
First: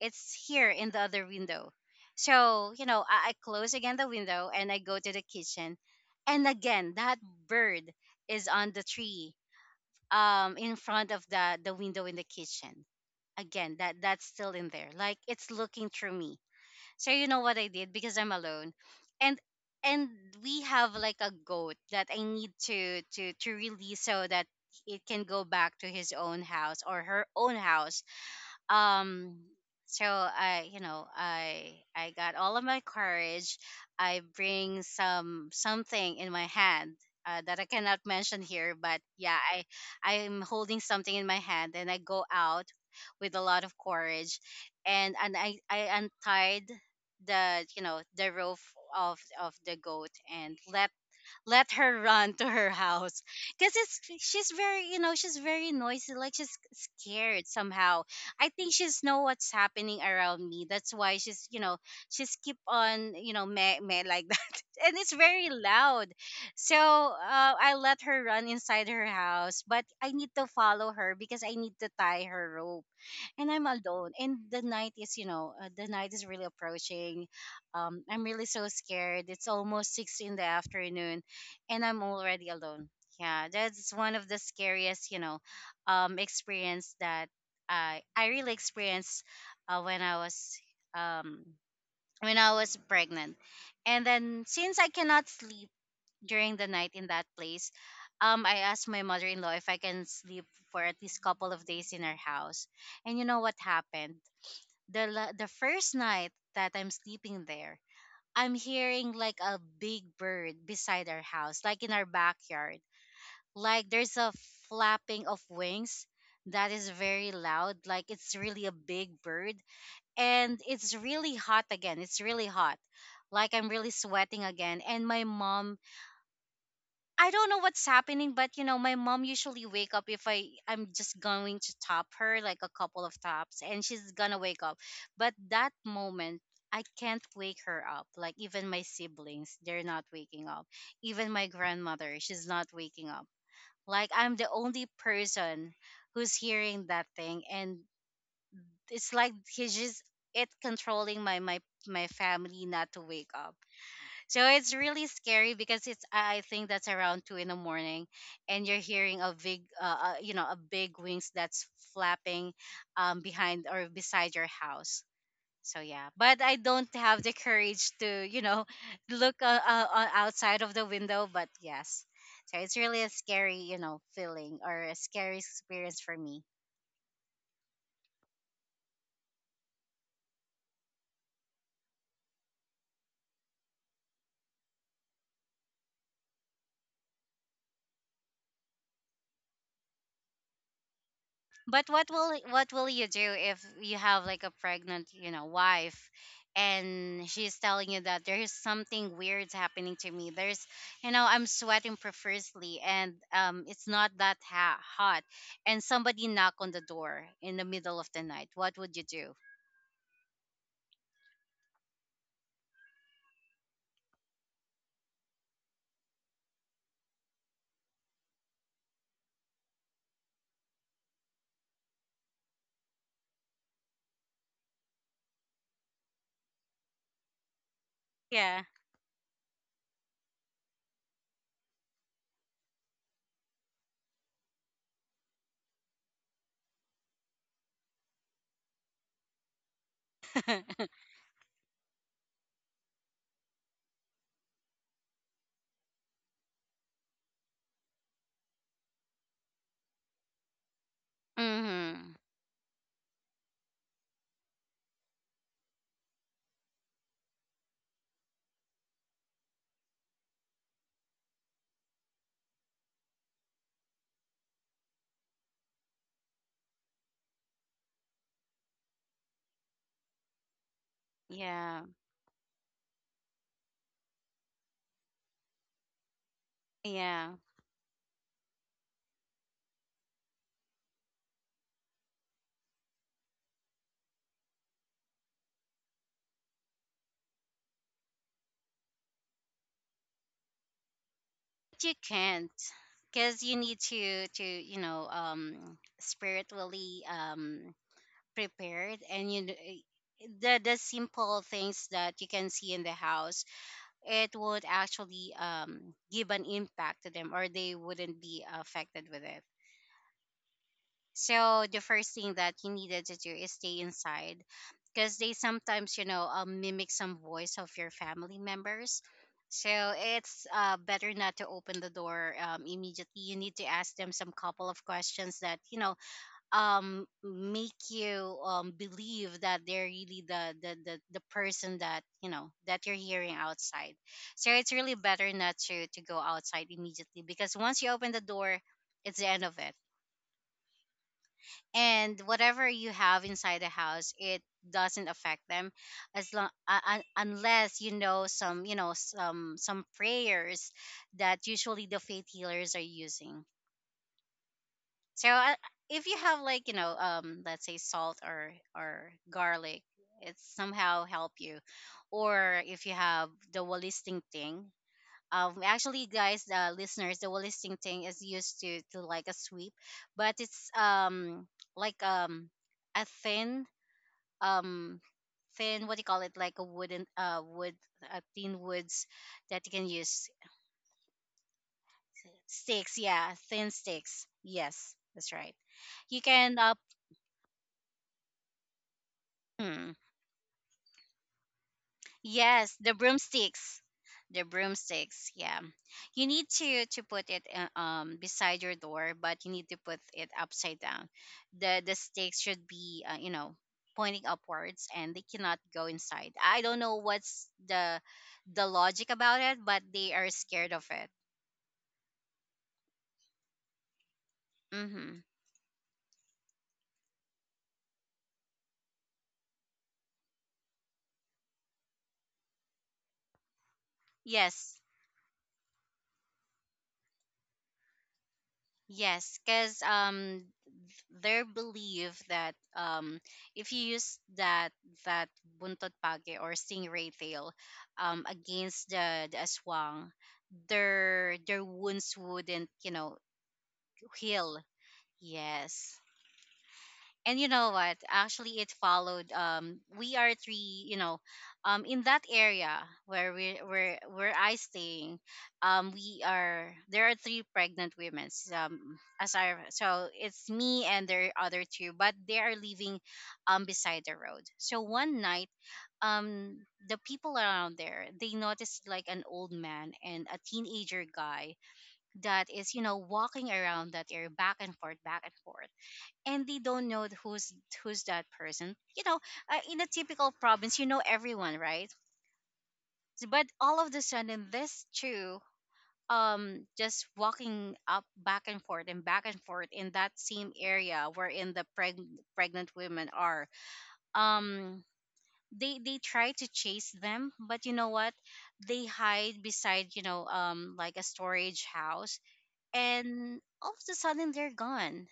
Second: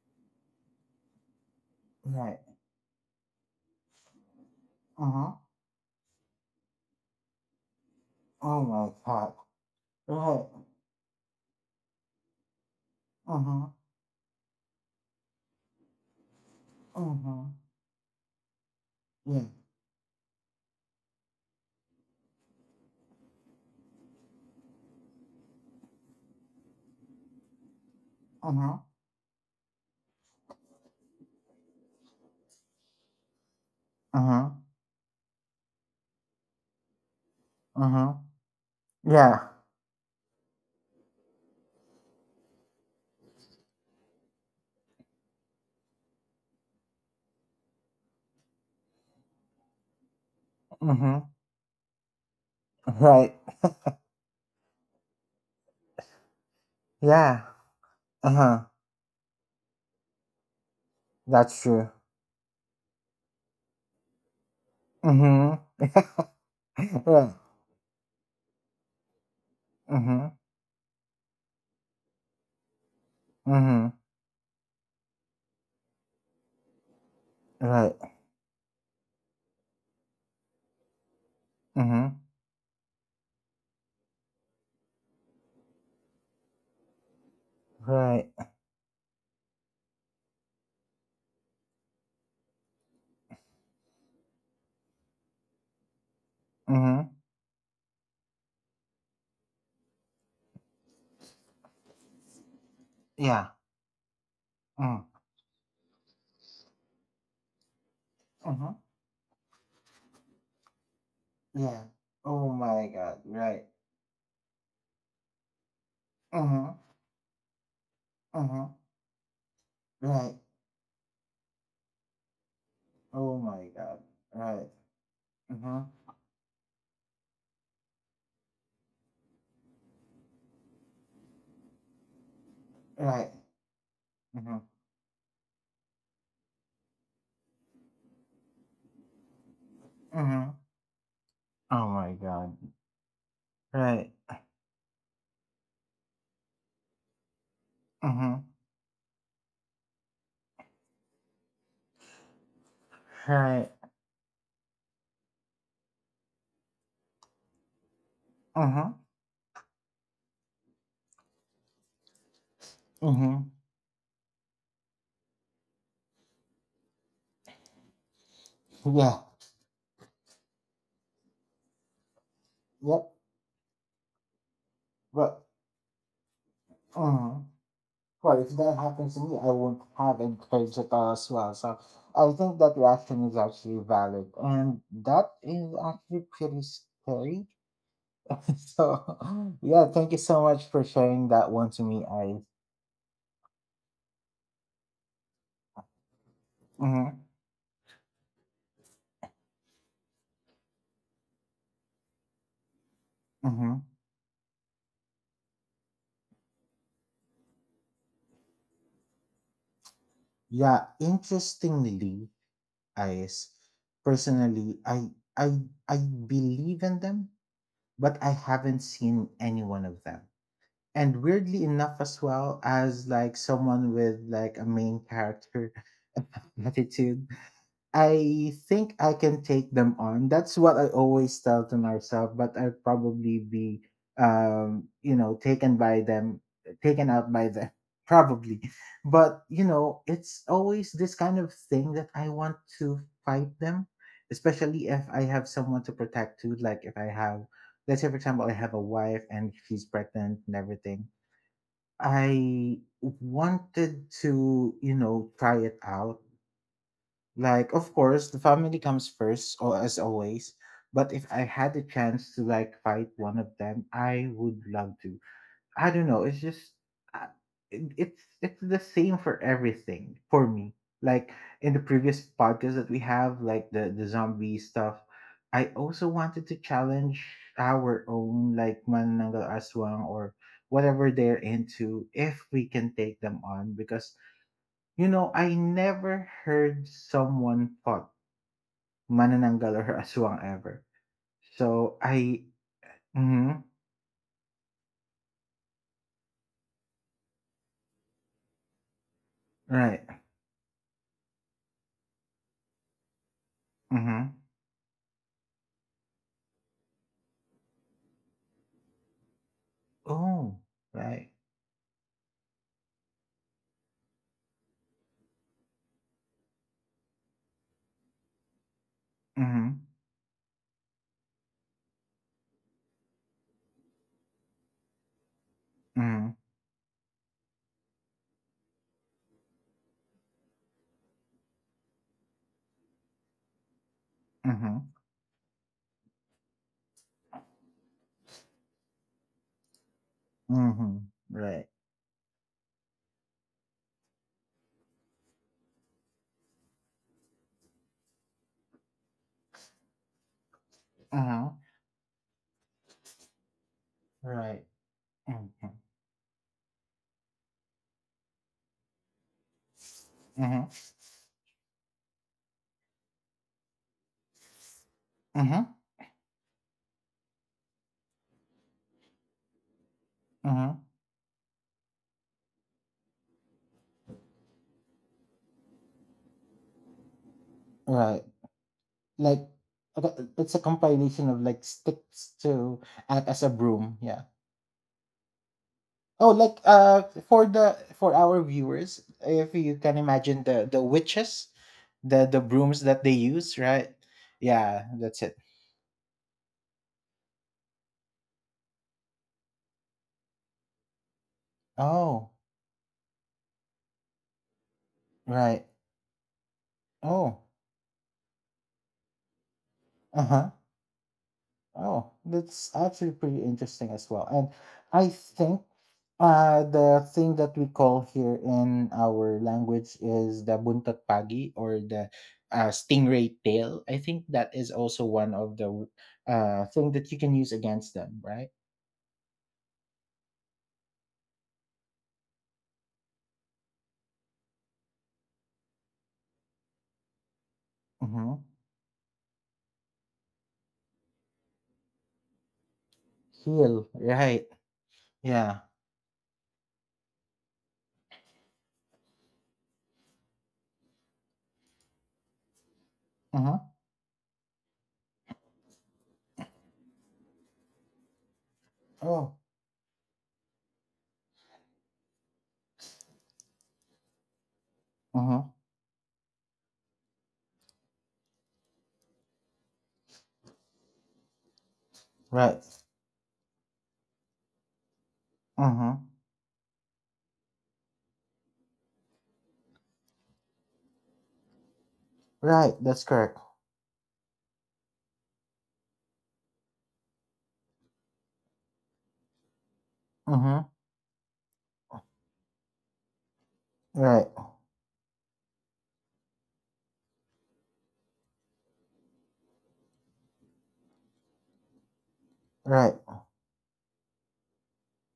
it's here in the other window. Right. So I close again the window and I go to the Uh-huh. kitchen, and again that bird is Oh on the my god. tree Right. In front of the window in the kitchen. Uh-huh. Again, that's still in there, like it's looking through me. So you know Uh-huh. what I did? Because I'm alone, and Yeah. and we have like a goat that I need to to release so that it can go back to his own house or her own house. Uh-huh. um so I you know I got all of my courage. I Uh-huh. bring some something in my hand, that I cannot Uh-huh. mention here, but yeah, Yeah. I — I'm holding something in my hand and I go out with a lot of courage, and I untied the, you know, the rope of the goat and let — Mm-hmm. let her run to her house Right. because it's — she's very, you know, she's very noisy, like she's Yeah. scared somehow. I Uh-huh. think she's know what's happening around me. That's why she's, That's you know, true. she's keep on, you know, meh, meh like that, and it's very Mm-hmm. loud. So Right. I let her run inside her house, but I Mm-hmm. need to follow her because I need to tie her rope. And I'm Mm-hmm. alone. And the night is, you know, the night is really approaching. Right. I'm really so scared. It's almost six in the afternoon, and I'm Mm-hmm. already alone. Yeah, that's one of the scariest, you know, experience that I Right. I really experienced uh, when I was um when I was pregnant. And then since I cannot sleep during the night in Mm-hmm. that place, I asked my mother-in-law if I can sleep for at least couple of days in her house. And you know Yeah. what happened? The Mm. The first night that I'm sleeping there, I'm Mm-hmm. hearing like a big bird beside our house, Yeah. like in our Oh backyard. my god. Right. Like there's a flapping of wings that Mm-hmm. is very loud. Like it's really Mm-hmm. a big bird, Right. and it's really hot again. It's really hot. Oh Like my I'm really god. sweating Right. again, and my Mm-hmm. mom — I don't know what's happening, but you know, my mom usually wake up if I'm just going to top her like a couple of Right. tops, and she's gonna Mm-hmm. wake up. But that moment, I can't wake her up. Like even my siblings, they're not waking Mm-hmm. up. Even my Oh my grandmother, she's god. not waking up. Right. Like I'm the only person who's hearing that thing, and Mhm. it's like he's just — it controlling my my family not to wake up. Right. So it's really scary because it's — I think that's around two in the morning, and you're Mhm. hearing a big, you know, a big wings that's flapping, Mhm. behind or beside your house. So yeah, but I don't have the courage to, you know, Yeah. look outside of the window. But yes, so it's really a Yep. scary, you know, feeling or a scary But experience for me. mhm. Well, if that happens to me, I won't have any courage at all as well. So I think that reaction is actually valid, and that is actually pretty scary. So yeah, thank you so much for sharing that one to But me, Ice. what will you do if you have like a pregnant, you know, wife, Mhm. and she's telling you that there is something weird happening to me? There's, you know, I'm sweating profusely, and um, it's Mhm. not that hot, and somebody knock on the door in the middle of the night. What would you do? Yeah. Interestingly, Ice. Personally, I I believe in them but I haven't seen any one of them. And weirdly enough, as well as like someone with like a main character attitude, I Yeah. think I can take them on. That's what I always tell to myself, but I'll probably be you know, taken by them, taken out by them, probably. But you know, it's always this kind of thing that I want to fight them, especially if I have someone to protect too, like if I have, let's say for example, I have a wife and she's pregnant and everything. Mhm. I wanted to, you know, try it out like, of course, the family comes first, or as always. But if I had the chance to like fight one of them, I would love to. I don't know. It's just, uh, it's the same for everything for me. Like in the Yeah. previous podcast that we have, like the zombie stuff, I also wanted to challenge Yeah. our own like manananggal aswang or whatever they're into if we can take them on because you know, I never heard someone fought manananggal or aswang ever. But you So I can't because you mhm, need to you know, um, spiritually, um, prepared, and you right. The simple things that you can see in the house, Mhm. it would actually, um, give an impact to them, or they wouldn't be affected with it. Oh, right. So the first thing that you needed to do is stay inside because they sometimes, you know, mimic some voice of your family members. So Mhm. it's, better not to open the door. Um, immediately you need to ask them some couple of questions that, you know, Mhm. um, make you, um, believe that they're really the — the person that, you know, that you're hearing outside. So it's Mhm. really better not to go outside immediately, because once you open the door, it's the end of it. Mhm. Right. And whatever you have inside the house, it doesn't affect them, as long, un unless you know some, you know, some prayers that Mhm. usually the faith healers are using. Right. So Mhm. If you have like, you know, um, let's say salt or garlic, it Mhm. somehow help you. Or if you have the wall listing thing. Mhm. Actually, guys, the listeners, the wall listing thing is used to like a sweep, but it's, Mhm. um, like, um, a thin, um, thin — what do you call it? Like a wooden, uh, wood, Right. Thin woods Like that you can okay, use — it's a compilation of like sticks to sticks, act yeah, as a thin broom. sticks, Yeah. yes, that's right. You Oh, like can, for the for our viewers, if you hmm. can imagine the witches, the Yes, brooms the that they use, broomsticks. right? The Yeah, that's broomsticks, it. yeah. You need to put it, um, beside your door, but you need to put it upside down. The the Oh, sticks should be, you know, pointing upwards, and they cannot right. go inside. I don't know Oh, what's the logic about it, but they are uh-huh. scared of it. Oh, that's actually pretty interesting as well. And I Mm-hmm. think the thing that we call here in our language is the buntot pagi or the stingray tail. I think that is Yes, also one of the thing that you can use against them, right? yes, because um, their belief that, if you use that, that buntot pake or stingray tail, Mm-hmm. against the — aswang, their wounds wouldn't, you know, Heal, right. heal. Yeah. Yes, and you know what actually it followed. We are three, you know, um, in that area where Mm-hmm. we where I staying. We are There are three pregnant women, um, Oh. as I — so it's me and their other two, but they are living, um, beside the road. So one Mm-hmm. night, um, the people around there they noticed like an old man and a teenager guy that Right. is, you know, walking around that area back and forth, back and forth, Mm-hmm. and they don't know who's — who's that person. You know, in a typical province, you know everyone, right? Right, that's correct. But all of the sudden, this two, um, just walking up back and forth and back and forth in that same Mm-hmm. area wherein the pregnant women are, Right. um, they try to chase them, but you know what, they hide beside, you know, um, like a storage house, Right. and all of a sudden they're gone.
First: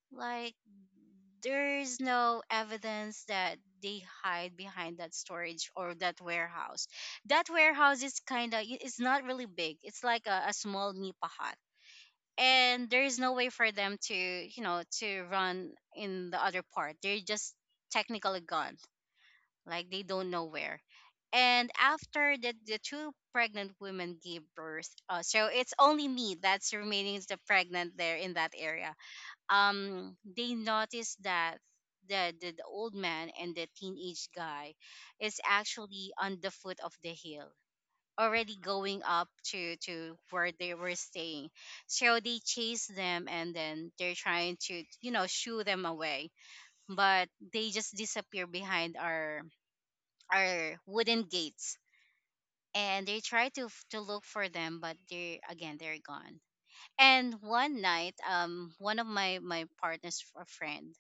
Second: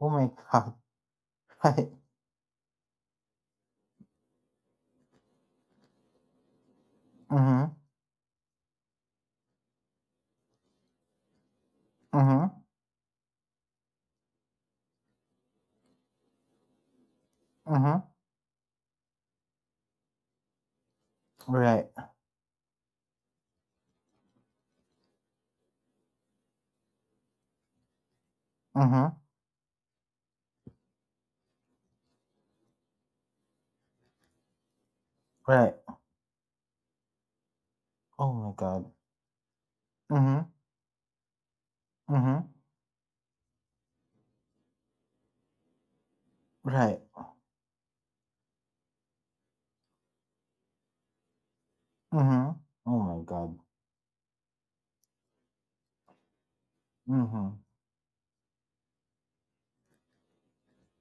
Oh my Like god. Right. there's no evidence that they hide behind that storage or that warehouse. That Mm-hmm. warehouse is kind of — it's not really big. It's like a small nipa hut. Mm-hmm. And there is no way for them to, you know, to run in the other part. They're just Mm-hmm. technically gone. Like they don't know where. And Right. after the two pregnant women gave birth, so it's only me that's remaining the pregnant there in that area. Mm-hmm. They noticed that the old man and the teenage guy is Right. actually on the foot of the hill, Oh my already god. going up to Mm-hmm. where they were staying. So they Mm-hmm. chase them and then they're trying to shoo them away, Right. but they just disappear behind our wooden gates, Mm-hmm. Oh and they my try god. To look for them, but they're again they're gone. And Mm-hmm. one night, one of my partners a friend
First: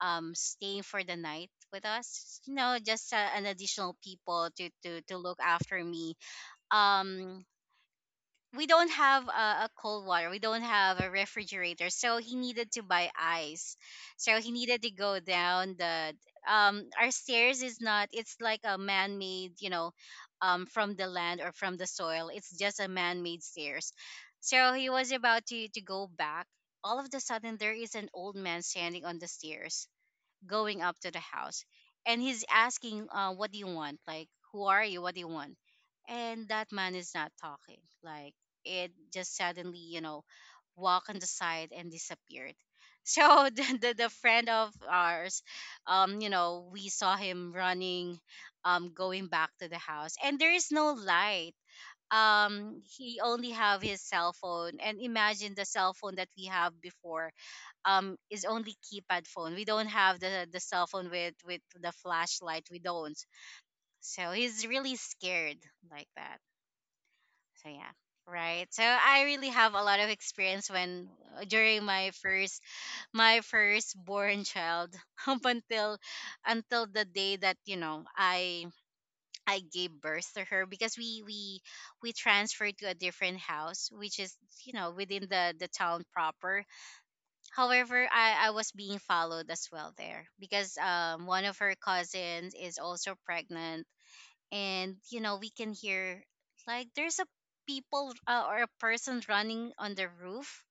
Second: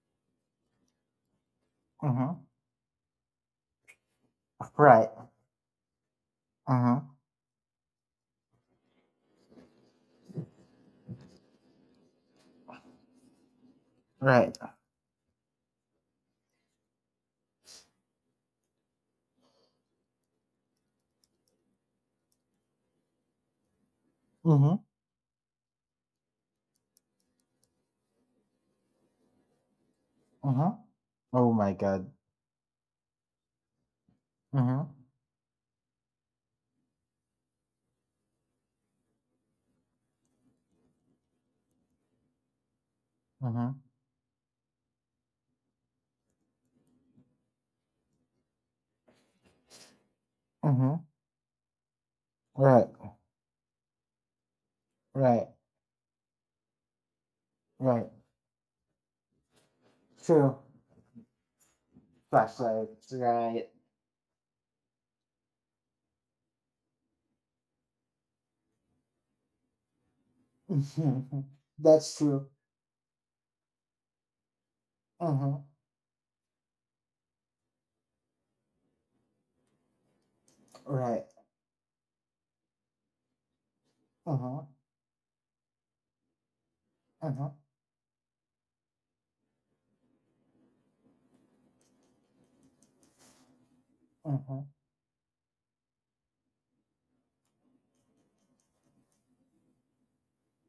staying for the night with us, Mm-hmm. you know, just an additional people to to Right. to look after me. Mm-hmm. um we don't have a cold water, we don't have a refrigerator, so he needed to buy ice. So he Right. needed to go down the, our stairs is not, it's like a man-made, you know, from the land or from the soil, it's just a man-made stairs. So Mm-hmm. he was about to go back. All of the sudden there is an old man standing on the stairs, Mm-hmm. going up to the Oh house. my god. And he's asking, what do you want, like who are Mm-hmm. you, what do you want? And that man is not talking, like it just suddenly, you know, walk on the side and disappeared. So the, Mm-hmm. the, the friend of ours, you know, we saw him running, going back to the house, and there is no Mm-hmm. light. Right. He only have his cell phone, and Right. imagine the cell phone that we have before, Right. Is only keypad phone. We don't have the True. Cell phone with the flashlight. We Flashlights, don't. right. So he's really scared like that. So yeah. Right. So I really have a lot of experience when, Mhm. during my That's true. first, my first born child up Hmm. Until the day that, you know, I gave birth to her, because we Right. we we transferred to a different house which is, Hmm. you know, within the town proper. Hmm. However, I was being followed as well there, because one of her cousins is also pregnant, Hmm. and you know we can hear, like there's a people, or a person running on the roof.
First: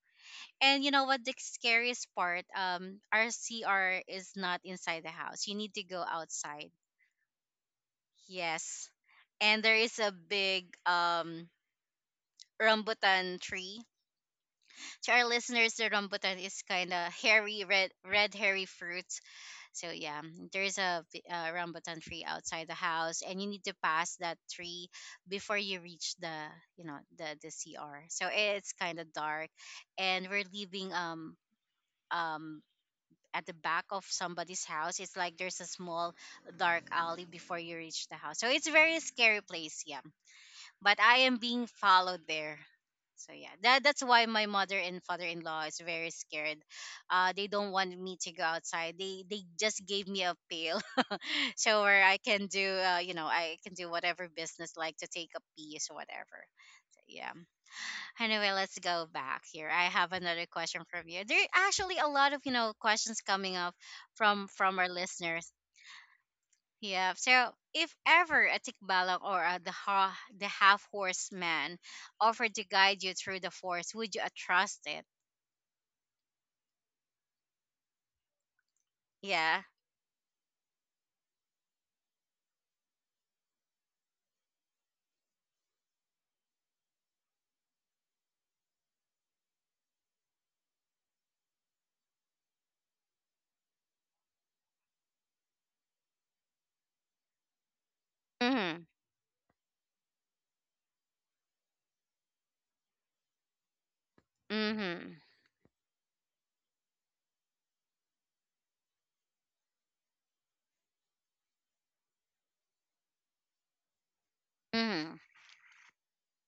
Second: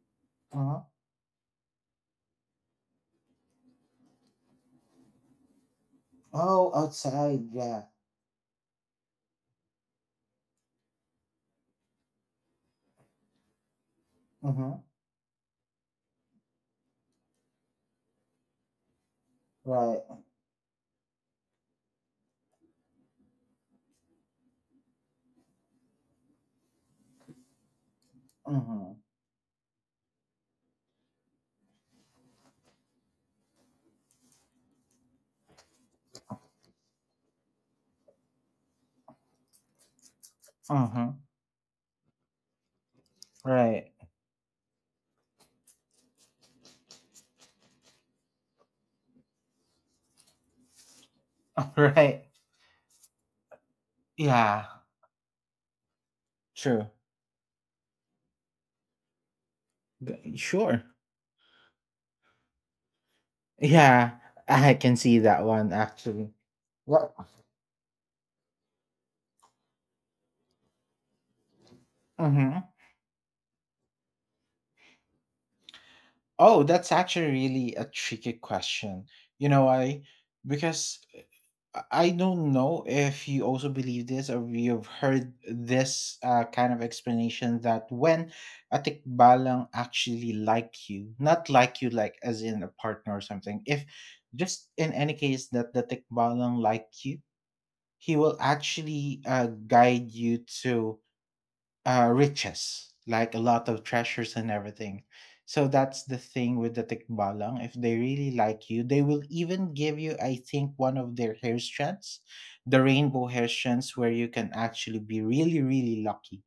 And Hmm. you know what the scariest part? Our CR is not inside the house. You need to go Oh, outside. outside, yeah. Yes, and there is a big rambutan tree. Hmm. To our listeners, the rambutan is kind of hairy red, red hairy fruit. So Right. yeah, there's a rambutan tree outside the house, and you need to pass that tree before you reach the, you know, the CR. So it's Hmm. kind of dark, and we're leaving um at the back of somebody's house. It's like there's a small dark alley before you reach the house. So it's very scary place. Yeah, but I Hmm. am being followed there. So yeah, that Right. that's why my mother and father-in-law is very scared. They don't want me to go outside. They just gave me a pail, so where I Right. can do, you know, I can do whatever Yeah. business, like to take a piece or whatever. True. So, yeah. Anyway, let's go back here. I have G- another question Sure. from you. There are actually a lot of, you know, questions coming up Yeah, from I our can see that listeners. one actually. Yeah. What? So if ever a tikbalang, or a, the half horse man offered Hmm. to guide you through the forest, would you, trust it? Oh, that's actually really a tricky question. You Yeah. know why? Because I don't know if you also believe this or you've heard this kind of explanation that when a tikbalang actually like you, not like you like as in a partner or something, if just in any case that the tikbalang like you, he will Mhm. actually guide you to riches, like a lot of treasures and everything. Mhm. So that's the thing with the tikbalang. If they really like you, they will even give you, I think, one of their hair strands, the rainbow hair strands, where you can actually Mhm. be really, really lucky.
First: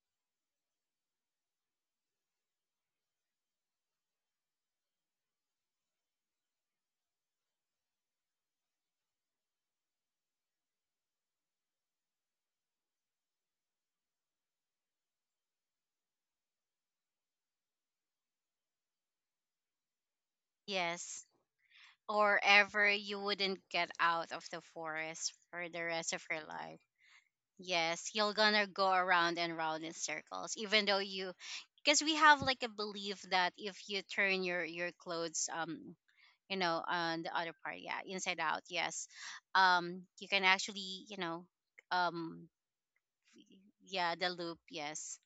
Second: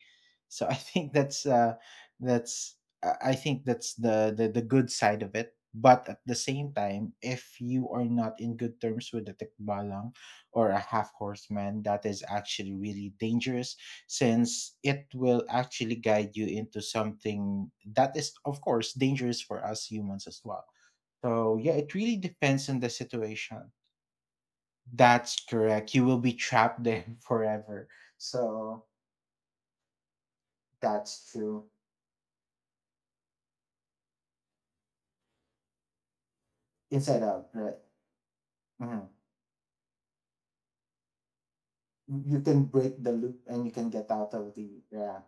So I think that's I think that's the good side of it. But at the same time, if you are not in good terms with the tikbalang or a half horseman, that is actually really dangerous since it will actually guide you into something that is, of course, dangerous for us humans as well. Yes. So, yeah, it really Or depends on the ever you wouldn't situation. get out of the forest That's for the correct. You rest will of be your life. trapped there forever. Yes, you're gonna So, go around and round in circles, even though that's you, true. because we have like a belief that if you turn your clothes, you know, Inside on the out, other right? part, yeah, inside out, Hmm. yes, you can actually, you know, You um can break the loop and you can get yeah, the out of loop, the, yes. yeah.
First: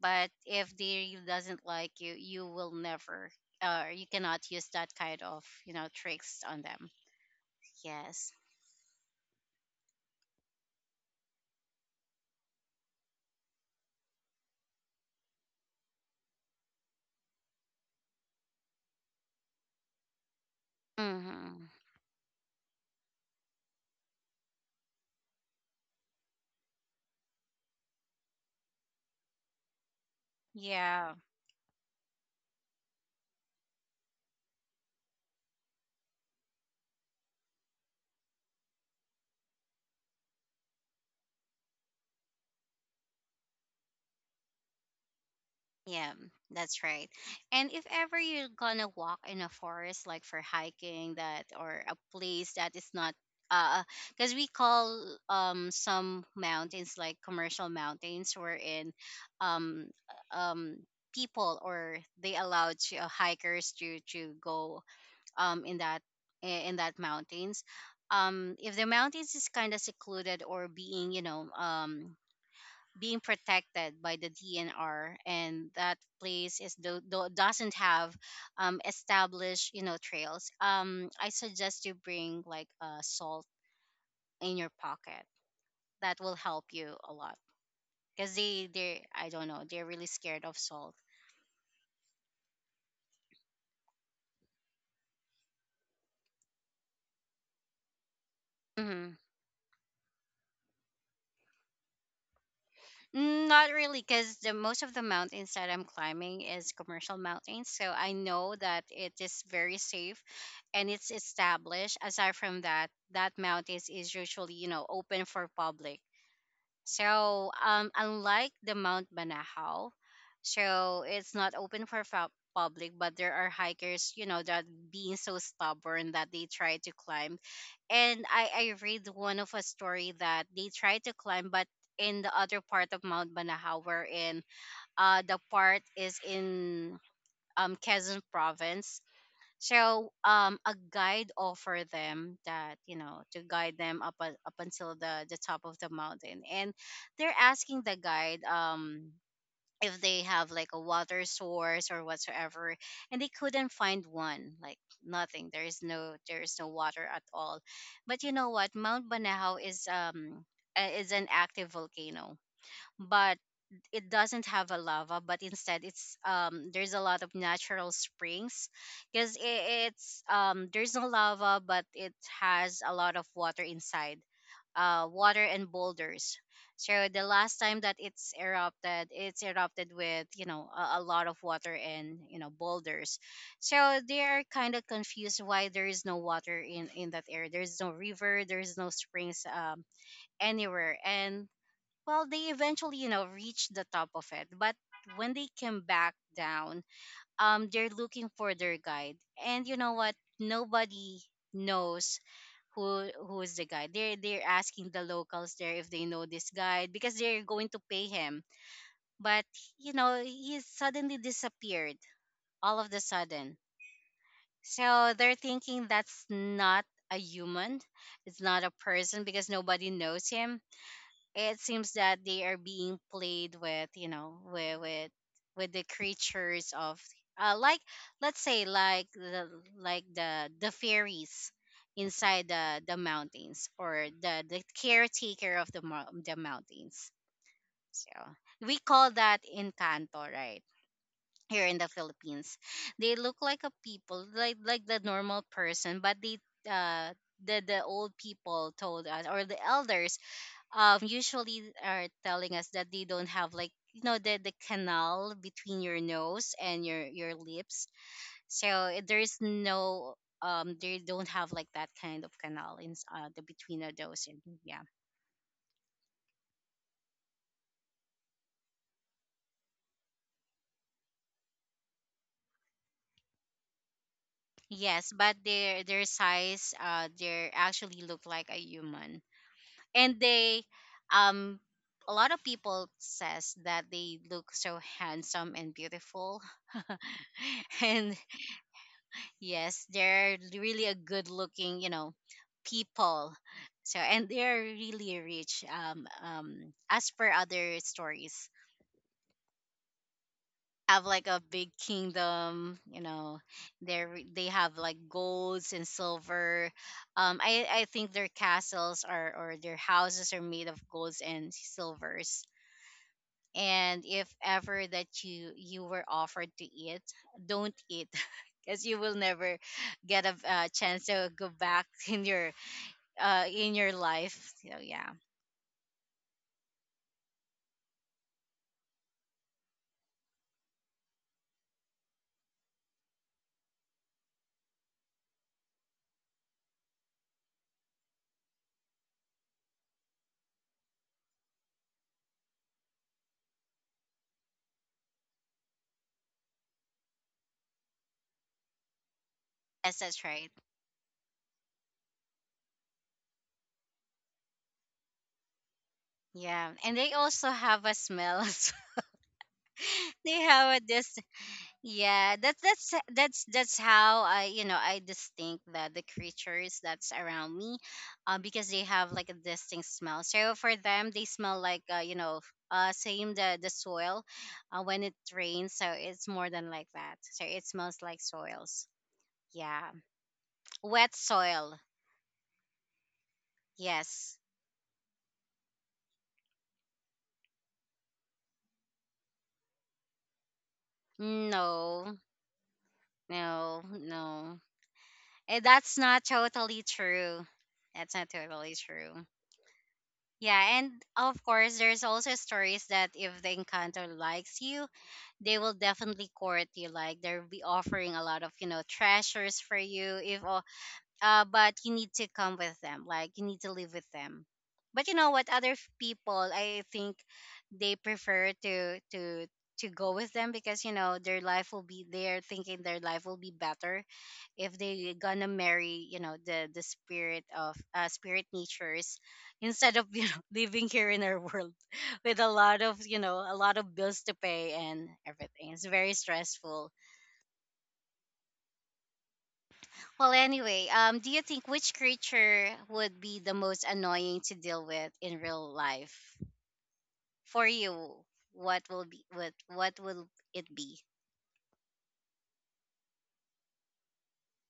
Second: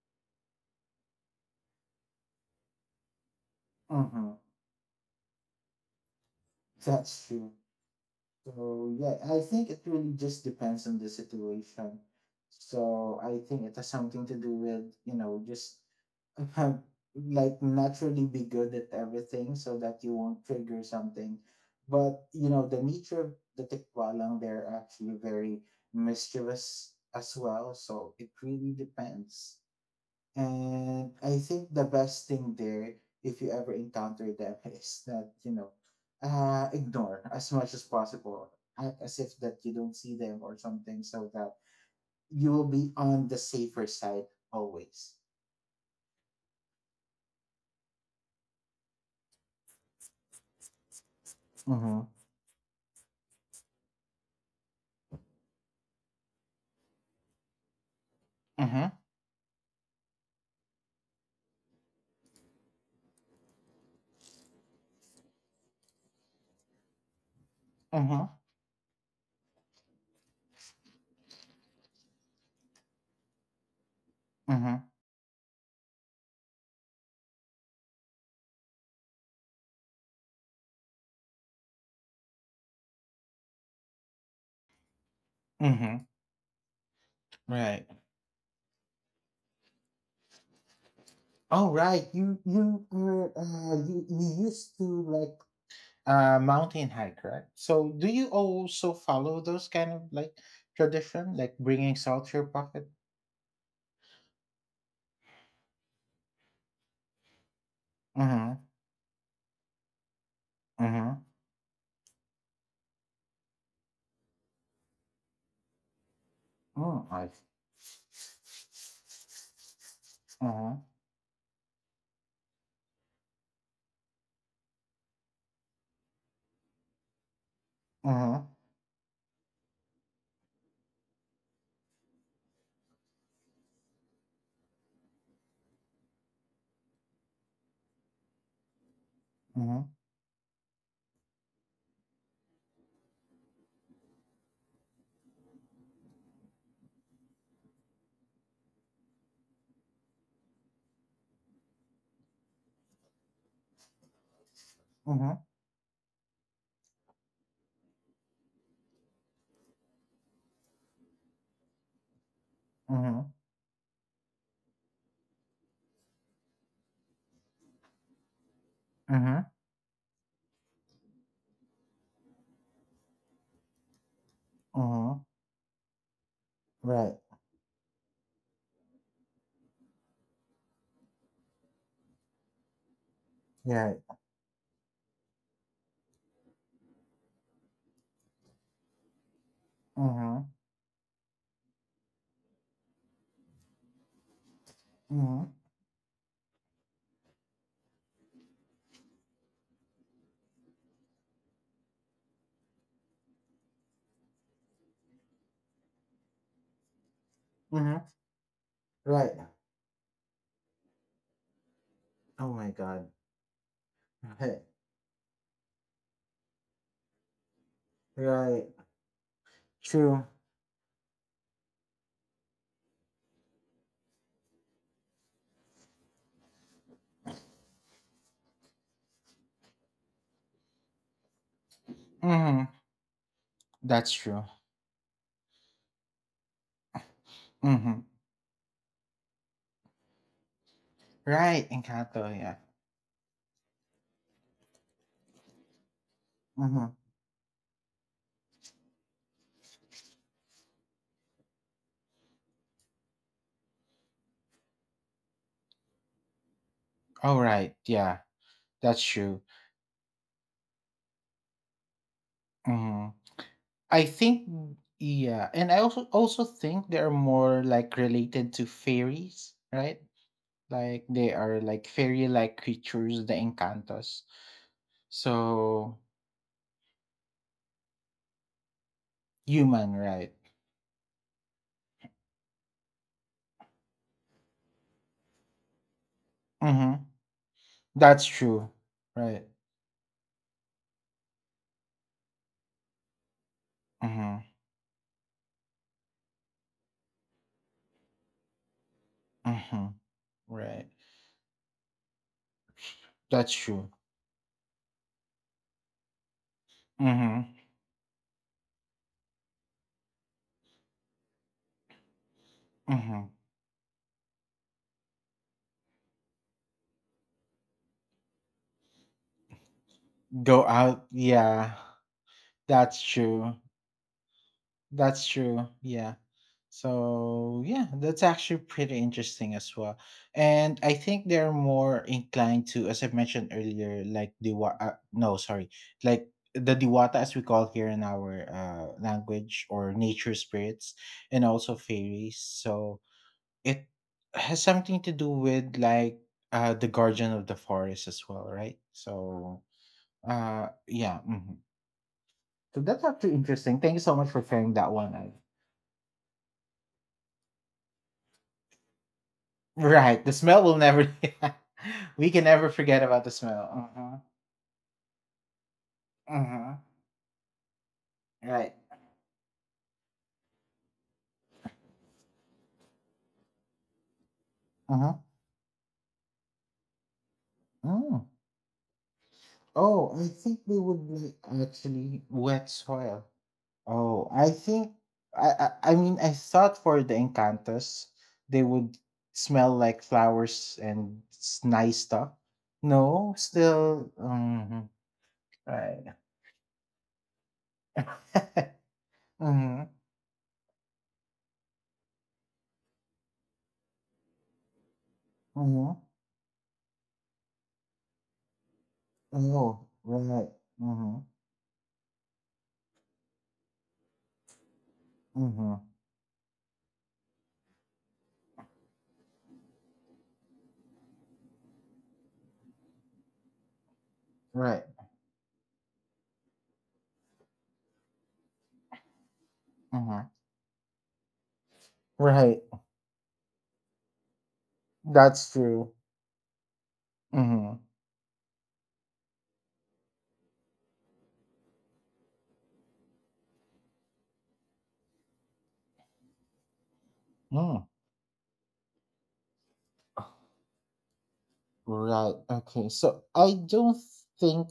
But if they doesn't like you will never, you Hmm. cannot use that kind of, you know, tricks on them. That's true. Yes. So yeah, I think it really just depends on the situation. So I think it has something to do with, you know, just um, like naturally be good at everything so that you won't trigger something. Mm-hmm. But you know, the nature of the tikwalang, they're actually very mischievous as well. So it really depends. Yeah. And I think the best thing there, if you ever encounter them, is that, you know, ignore as much as possible, a- as if that you don't see them or something, so that you will be on the safer side always. Yeah, that's right. And if ever you're gonna walk in a forest, like for hiking, that or a Mm-hmm. place that is not, uh, because we call some mountains like commercial mountains, wherein, Mm-hmm. um, um, people or they allowed to, hikers to go in that, in that mountains. Mm-hmm. If the mountains is kind of secluded or being, you know, being protected by the Mm-hmm. DNR, and that place is doesn't have established, you know, trails. I suggest you bring like, salt in your pocket. Mm-hmm. That will help you a lot, Right. because they I don't know, they're really scared of salt. Oh, right. You were you, you used to like mountain hike, right? So do you also Mm-hmm. follow those kind of like tradition, like bringing salt to your pocket? Mm, not really, because the most of the mountains that I'm climbing is commercial mountains, so I know that it is very safe and it's Mhm. established. Aside from that, that mountains is usually, you know, open for public. Mm, I So unlike the Mount Banahaw, mhm, so it's not open for public, but there are hikers, you know, that being so stubborn that they try to climb. And mhm, I read one of a story that they tried to climb, but in the other part of Mount Banahaw, wherein the part is in Quezon province. mhm, So a guide offered them that, you know, to guide them up up until the top of the mountain. And they're asking the guide, um, if they have like a water source or whatsoever, and they couldn't find one, like mhm, nothing, there is no, there is no water at all. But you know what, Mount Banahaw is an active volcano, mhm, but it doesn't have a lava, but instead it's, um, there's a lot of natural springs, because mhm, it's, um, there's no lava, but it has a lot of water inside, mhm. water and boulders. So Right. the last time that it's erupted with, you know, a lot of water and, you know, boulders. So Yeah. they are kind of confused why there is no water in that area. There's no river, there's no springs Mhm. anywhere, and well, they eventually, you know, reached the top of it. But when they Mhm. came back down, they're looking for their guide. And you know what? Nobody knows who is the guide. They're asking the locals there if they know this guide, because they're going to pay Mhm. him. Right. But, you know, he suddenly disappeared Oh my all of the God. sudden. Right. So they're thinking that's not a human. It's not Right. a person, because nobody True. knows him. It seems that they are being played with, you know, with with the creatures of, like, let's say like the, like the fairies inside Mhm. the mountains, or That's the true. Caretaker of the mountains. Mhm. So we call that encanto, right, here Right. in the Encanto. Philippines. Yeah. They look like a people, like the normal person, but they, Mhm. uh the old people told us, or the elders, usually are telling us that they don't have, like, you know, the canal between your nose and your All right. lips. Yeah. So eh, That's there is true. no, they don't have like that kind of canal in, Mhm. The between of I those. And think. yeah. Yeah. And I also also think they are more like related to fairies, right? Like they are like fairy-like creatures, the Encantos. Yes, but their So their size, they actually look like a human. human, And right? they, um a lot of people says that they look so handsome and beautiful, Mm-hmm. and That's true. Right. yes, they're really a good looking, you know, people. So and Mm-hmm. they're really rich. As per other stories, Mm-hmm. Right. have like a big kingdom. You know, That's true. They have like golds and silver. Mm-hmm. I think their castles are, or their houses are made of golds and silvers. Mm-hmm. And if ever that you were offered to eat, don't eat because you will never get a, Go chance out. to go Yeah. back in your, That's true. in your life. So yeah. That's true. Yeah. So yeah, that's actually pretty interesting as well. And I think they're more inclined to, as I mentioned earlier, like the no, sorry, like the diwata as we call here in our language or nature spirits and also fairies. So it has something to do with like the guardian of the forest as well, right? So Yes, that's right. Yeah. Mhm. So that's actually interesting. Thank you so much for sharing that one. Yeah, and they also have a smell as well. Right. The They smell will have a, never. this. We Yeah, can that's never that's forget about the that's smell. that's Uh huh. how I, you know, I distinct the Uh huh. creatures that's around me, because Right. they have like a distinct smell. So for them, they smell like, you know, uh, same the soil, Uh when it huh. rains. So it's more than like that. So it smells like Mm. soils. Yeah, Oh, I think they would wet be soil. actually wet soil. Oh, Yes. I think. I, I I mean I thought for the Encantos they would smell like flowers and s- nice No. stuff. No, No. still. No. Mhm, Eh, that's right. not totally true. That's not totally true. Mm-hmm, Yeah, and of course, there's also stories that if the encounter likes you, they will mm-hmm. definitely court you. Like they'll be offering a lot of, you know, treasures for Oh, you. If right. Mm-hmm, But you need to come with them, like you need to live with them. But you know what other mm-hmm. People, I think they prefer to go with them because you know their life will be, they're thinking their life will be better if Right. they gonna marry, you know, the spirit of spirit natures instead of you Mm-hmm. know living here in our world with a Right. lot of, you know, a lot of bills to pay and That's everything. It's true. very stressful. Mhm. Well, anyway, do you think which creature would be the most annoying to deal with in real life for Mm. you? What will be, what will it be? Right. Okay. So I don't think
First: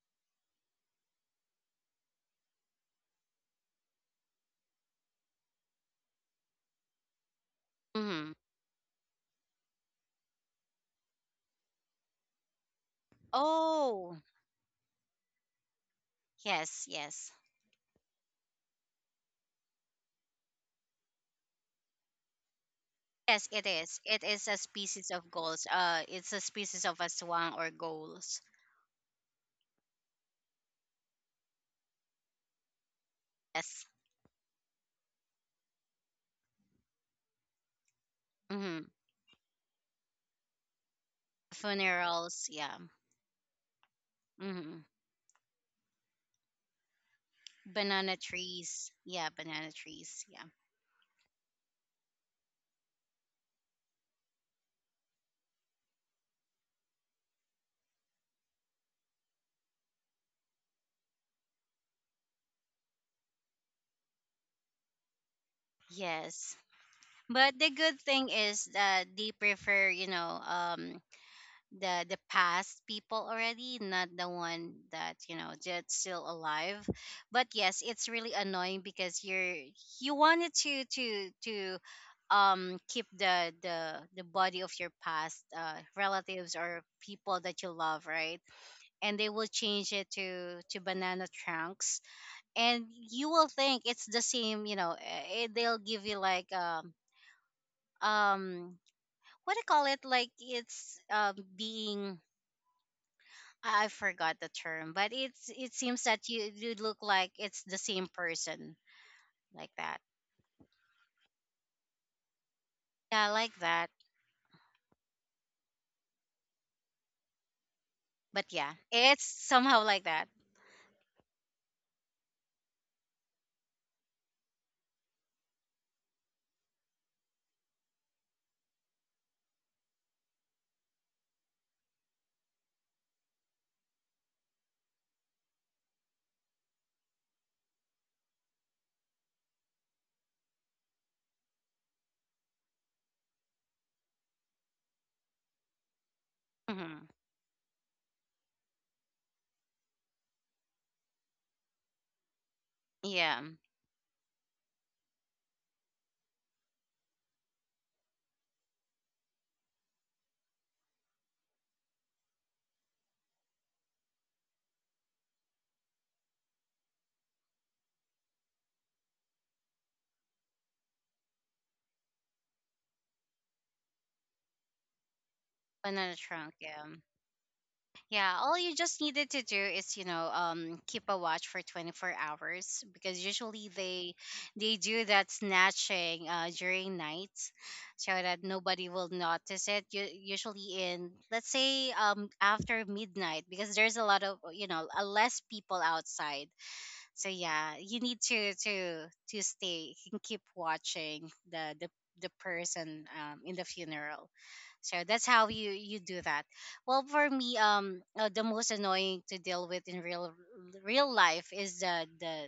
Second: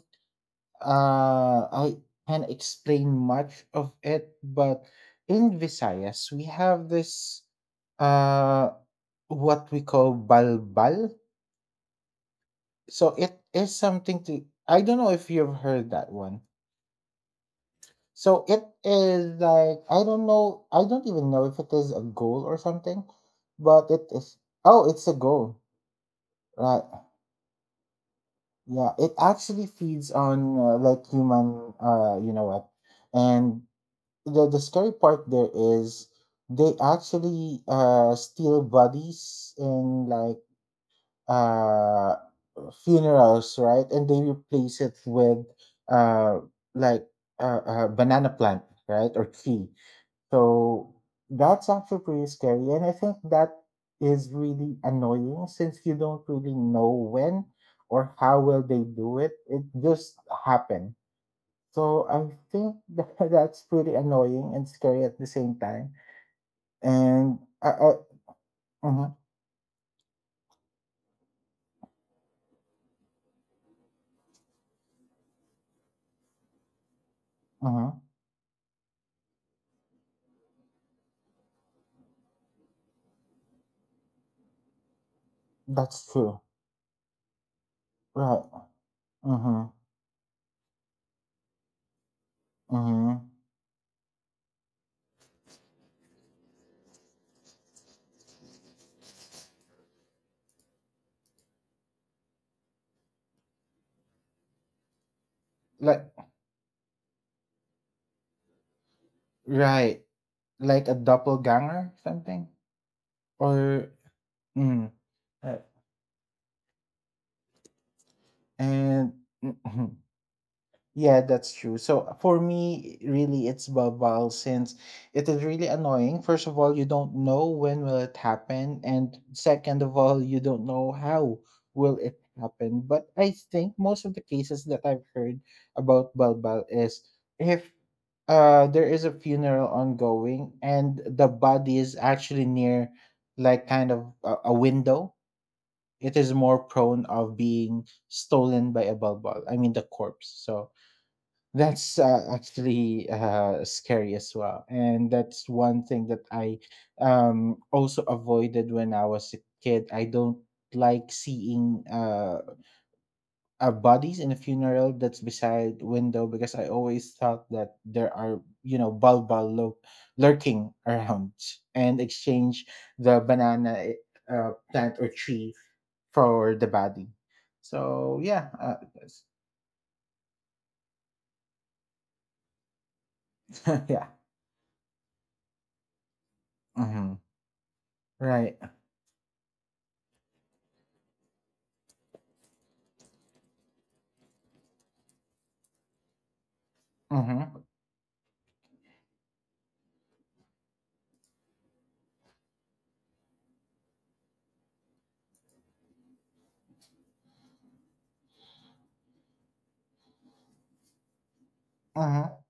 I can explain much of it, but in Visayas we have this Mm-hmm. uh what we call balbal. So it is Oh, something to I don't know if you've heard that one. yes, yes, So it is like I don't know I don't even know if it is a goal or something, yes. It but is. it It is is a oh it's species a of goal. gulls. It's a Right. species of a swan or gulls. Yeah, it actually feeds on like human, you know what? And Yes. The scary part there is they actually steal Mm-hmm. bodies in like uh Funerals. Yeah. funerals, right? And they Mm-hmm. replace it with uh like Banana banana plant, trees. right? Or Yeah, tree. banana trees. Yeah. So that's actually pretty scary. And I think that is really annoying since you don't really know when or how will they do it. It just happened. So I think that that's pretty annoying and scary at the same time. Yes. And But I, the I good thing is that mm-hmm, they prefer, you know, the past people already, not the one that, you know, that's still alive. But mm-hmm, yes, it's really annoying because you wanted to keep the body of your past that's true. relatives or people that you love, Right. right? And they Mm-hmm. will change it to banana trunks, and Mm-hmm. you will think it's the same. You know, they'll give you like um, what I call it, like it's being, I forgot the term, but it's, it Like seems that you look like it's the same person, like right. that. Like a doppelganger or something? Yeah, like Or that. mm, uh, But yeah, and it's somehow like that. Yeah, that's true. So for me, really, it's Baval since it is really annoying. First of all, you don't know when will it happen, and second of all, you don't know how will it happen. But I think most of the cases that I've heard about Balbal is if there is a funeral ongoing and the body is actually near like kind of a window. It is more prone Hmm. of being stolen by a Balbal. I mean the corpse. So that's actually Yeah, scary as well, and that's one thing that I also avoided when I was a kid. I don't like seeing bodies in a funeral that's beside window because I always thought that there are you know balbal lurking around and exchange the banana plant or tree banana for trunk. the Yeah. body. So Yeah, yeah, all you just needed to do is, you know, keep a watch for 24 hours because usually yeah, they do that snatching during hmm, nights so that right. nobody will notice it. You usually in, let's say, after midnight, because there's a lot of, you know, less people outside. So Hmm. yeah, you need to stay and keep watching the the person um in the funeral. So that's how you, you do that. Well, for me, the most annoying to deal with in real life is the Mhm. the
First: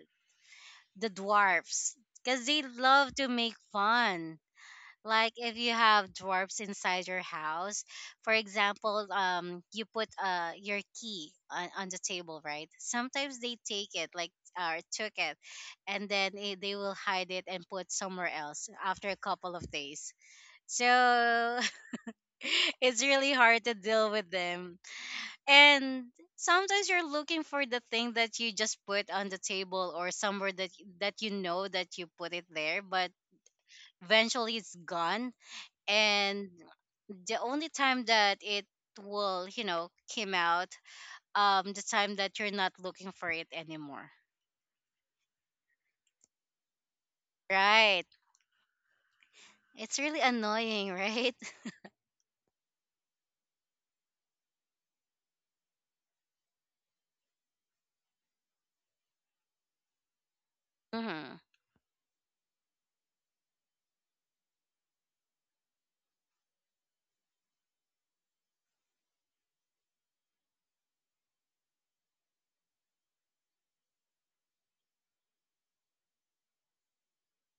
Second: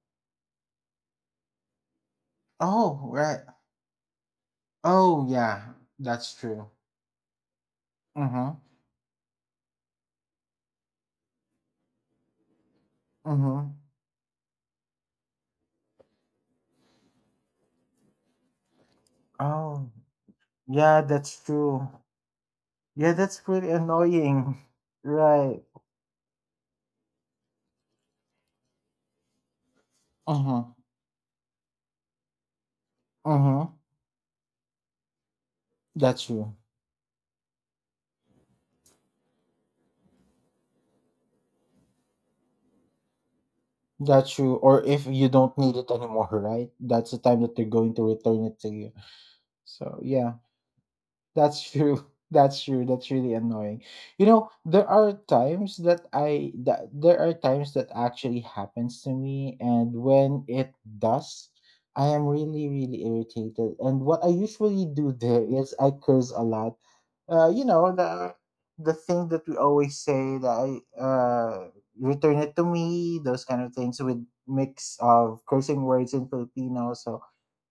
the dwarfs, because they Oh, love to right. make fun. Oh, Like, if you yeah, have that's dwarfs true. inside your house, for Mhm. example, um, you put your key on the table, right? Sometimes they Mhm. take it, like, took it, and then it, they will hide it and put somewhere else after a couple of Oh, days. yeah, that's So true. it's Yeah, really that's hard pretty to deal with annoying. them. Right. And sometimes you're looking for the thing that you just put on the table or somewhere that, Mhm. that you know that you put it there, but Mhm. eventually it's gone. That's And true. the only time that it will, you know, came out, um, the time that you're not looking for it anymore. That's true. Or if you don't need it anymore, right? That's the time that they're going Right. to return it to you. It's So really yeah. annoying, right? That's true. That's true. That's really annoying. You know, there are times that I that there are times that actually happens to me, and when it Mm-hmm. does, I am really really irritated. And what I usually do there is I curse a lot. You know the thing that we always say that I return it to me. Those kind of things with mix of cursing words in Filipino. So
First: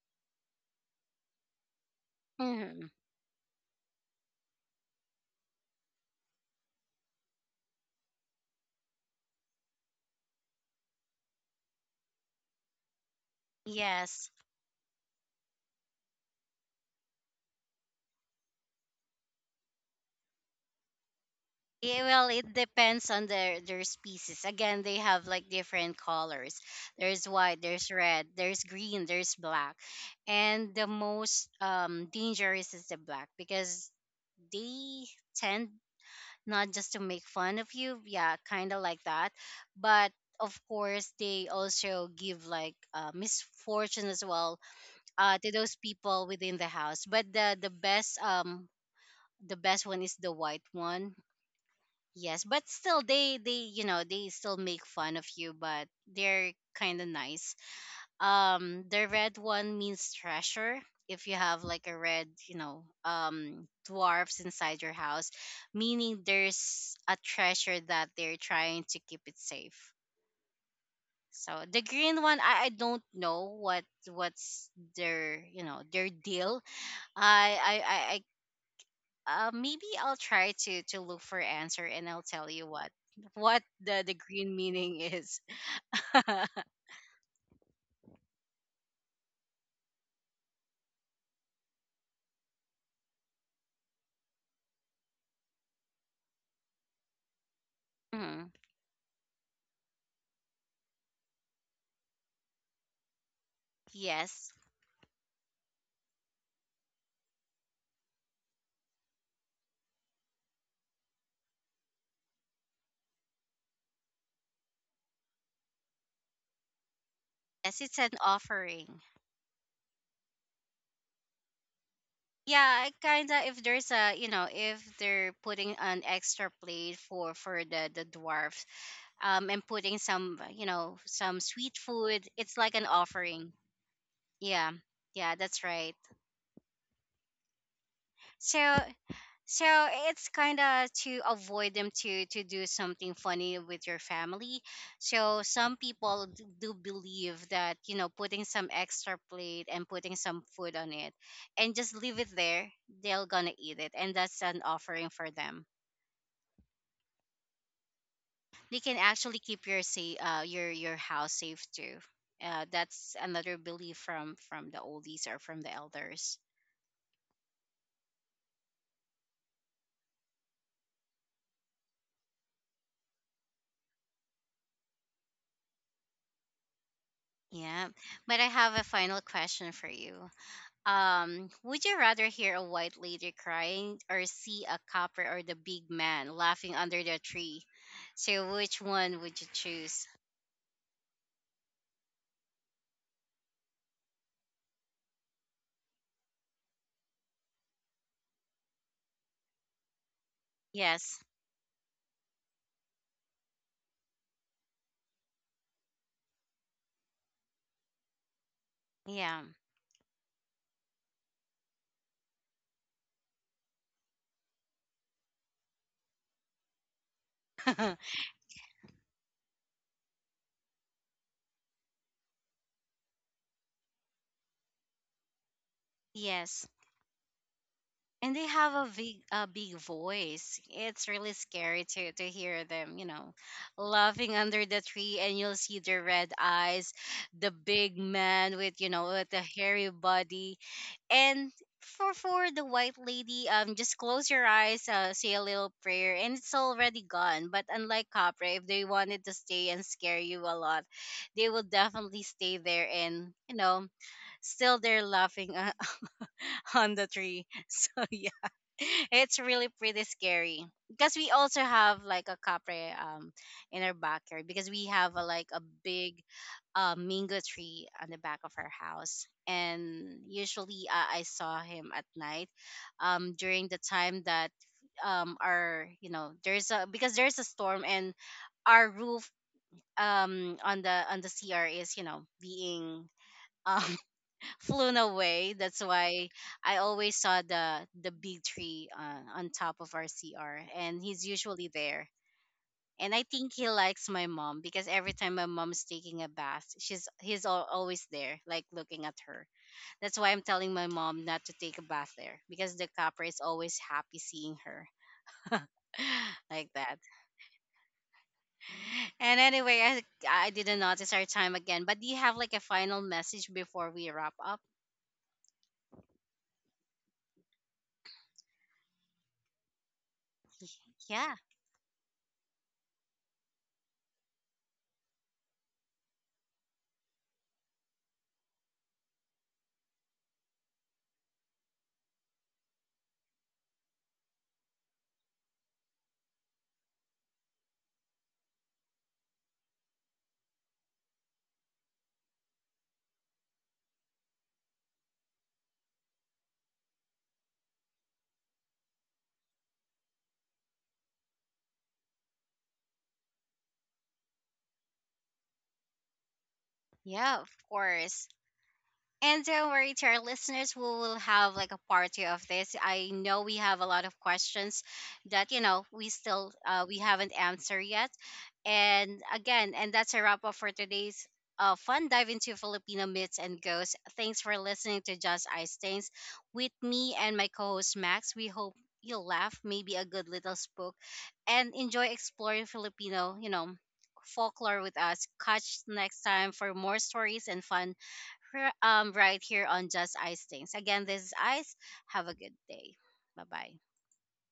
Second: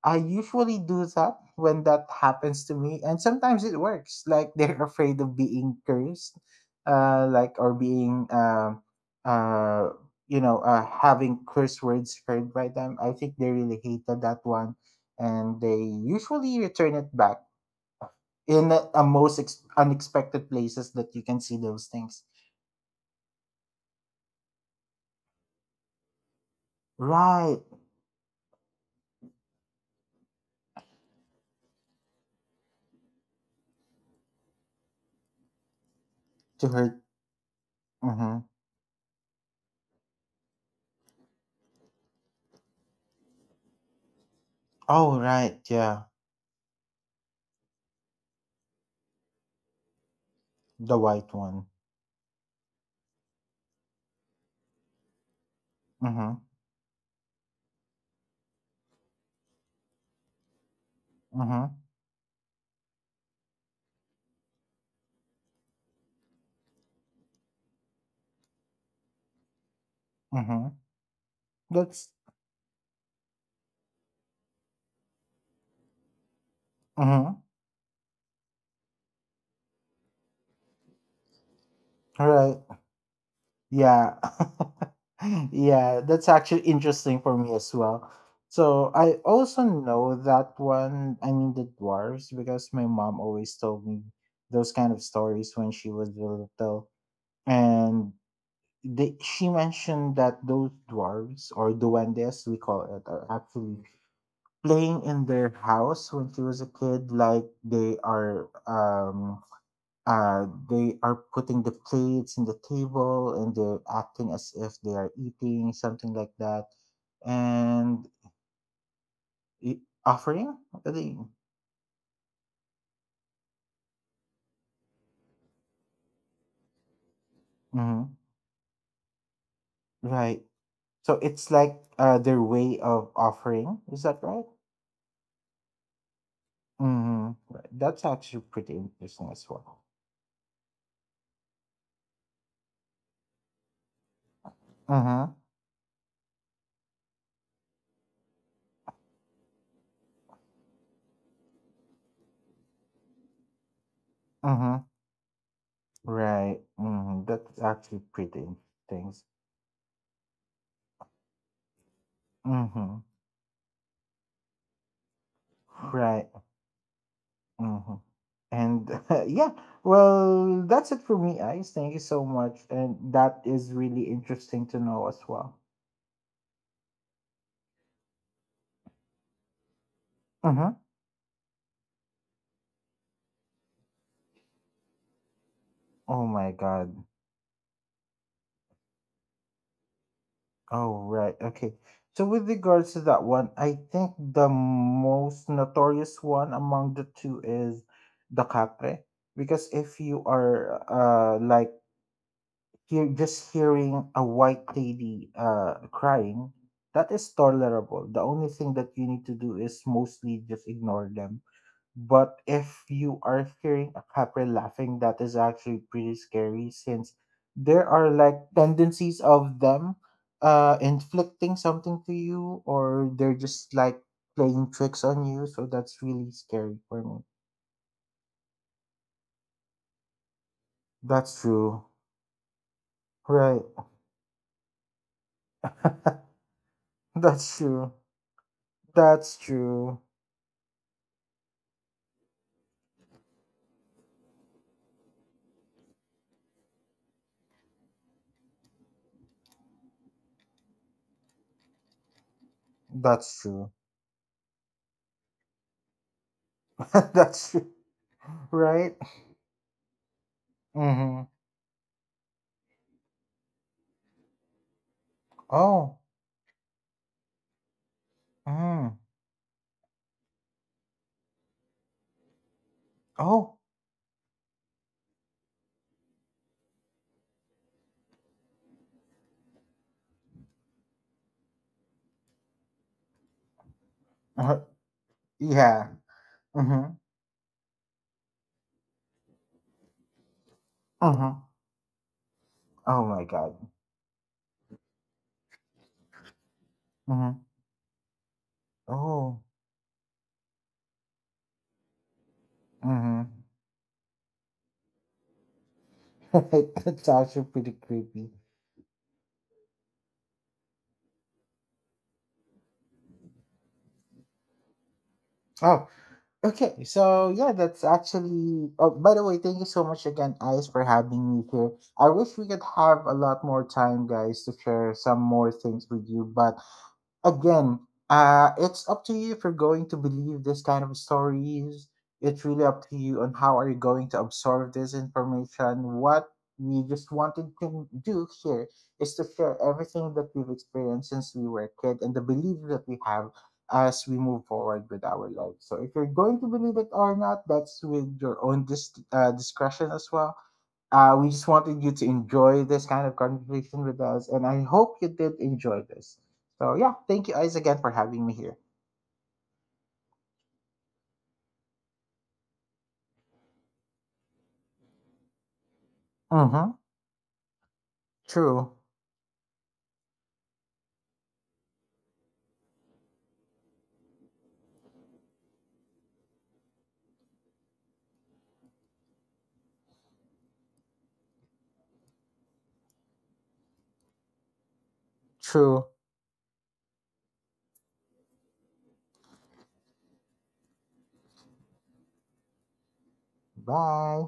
I usually do that when that happens to Mm-hmm. me, and sometimes it works. Like they're afraid of being cursed, like or being, uh, you know, having curse words heard by them. I think they really hated Yes. that one, and they usually return it back in a most unexpected places that you can see those Yeah, things. well, it depends on their species again. They have like different colors. There's Right white, there's red, there's green, there's black. And the most dangerous is the black, because they tend not to just to hurt. make fun of you, yeah, Mm-hmm. kind of like that, but of course they also give like misfortune as well, Oh to right, those yeah, people within the house. But the best um, the best one is the white the one. white one. Yes, but still they, you know, they still make fun of you, but Mm-hmm. they're kind of nice. Um, the red one means treasure. If you have like Mm-hmm. a red, you know, um, dwarfs inside your house, meaning there's a treasure that they're trying to keep it safe. Mm-hmm. So the That's. green one, I don't know what, what's their, you know, their deal. Mhm. I maybe I'll try to look for answer, and I'll tell you Right. what the Yeah. green meaning is. Yeah, that's actually interesting for me as well. So I also know that one, I mean the dwarves, because my mom always told me those kind of stories when she was little. And Mhm. they, she mentioned that those dwarves or duendes, we call it, are actually Yes, playing in their house when she was a kid. Like they are putting the plates in the table and they're acting as if they are eating something like that yes, it's an and offering. i- offering, Yeah, kinda. If there's a, you know, if they're putting an extra plate for the mm, dwarf, and putting some, right. you know, So some it's sweet like food, their it's like an way of offering. offering, is that right? Yeah, yeah, that's right. Mm-hmm. Right, that's actually So. pretty interesting as So well. it's kind of to avoid them to do something funny with your family. So Mm-hmm. some people do believe that, you know, putting some extra plate and putting some food on it and just leave it there, they're gonna eat it, and that's an Mm-hmm. offering for them. Right. Mm-hmm. That's actually pretty They can interesting. actually keep your, say, your house safe too. Mm-hmm. That's another belief from the oldies or from the elders. Right. Mm-hmm. And yeah, well, that's it for me, Ice. Thank you so much. And that is really interesting to know as well. Yeah, but I have a final question for you. Mm-hmm. Would you rather hear a white lady crying or see a copper or the big man Oh my laughing under God. the tree? So which one would you choose? Oh, right. Okay. So, with regards to that one, I think the most notorious one among the two is the capre. Because if you are Yes. Like hear, just hearing a white lady crying, that is tolerable. The only thing that you need Yeah. to do is mostly just ignore them. But if you are hearing a capra laughing, that is actually pretty scary since there are like tendencies of them inflicting something to you or they're just like playing tricks on you, so that's really Yes. scary for me. And they have a big, a big voice. It's really That's scary true. To hear them, you know, Right. laughing under the tree, and you'll see their red eyes, the That's big true. man with, you know, with the That's hairy true. body. And for the white lady, just close your eyes, say a little prayer, and it's already gone. But unlike Capra, if they wanted to stay and scare you a lot, they will definitely stay there, and That's you true. know, still they're laughing on the tree. That's true. So yeah, Right? it's really pretty scary because we Mm-hmm. also have like a Capra in our backyard, because we have a, like a Oh. big, a mango tree on the back of our Mm. house. And usually I saw him at night, during Oh. the time that our, you know, there's a, because there's a storm, and our roof on the CR is, you know, being um, Uh, flown away. That's yeah. why I Mm-hmm. always saw the big tree on top of our CR, and he's Mm-hmm. usually there. And Oh I my think god. he likes my mom, because every time my mom's taking a bath, she's he's Mm-hmm. Always there, like looking at her. Oh. That's why I'm telling my mom not to take a bath there, because the copper is Mm-hmm. always happy seeing her. Like that. That's actually pretty creepy. And anyway, I didn't notice our time again. But do you have like a final message before we wrap up? Oh, okay. So yeah, that's actually. Oh, by the way, thank you so much again, Ice, Y- for Yeah, having me here. I wish we could have a lot more time, guys, to share some more things with you, but again, it's up to you if you're going to believe this kind of stories. It's really up to you on how are you going to absorb this information. What we just wanted to do here is to share everything that we've experienced since we were a kid and the belief that we have as we move forward with our lives. So if you're going to believe it or not, that's with your own discretion as well. We just wanted you to enjoy this kind of conversation with us, and I hope you did enjoy this. So, yeah, yeah, thank of you guys again for course. having me here. And don't worry, to our listeners, we will have like a party of this. I know we have a lot of questions that, you know, we still Mm-hmm. we haven't answered yet. True. And again, and that's a wrap up for today's fun dive into Filipino myths and ghosts. Thanks for listening to Just Ice Things with me and my co-host Max. We hope you'll laugh, maybe a good little spook, and enjoy exploring Filipino, you know, folklore with us. Catch True. next time for more stories and fun right here on Just Ice Things. Again, this is Ice. Have a good day. Bye bye. Bye.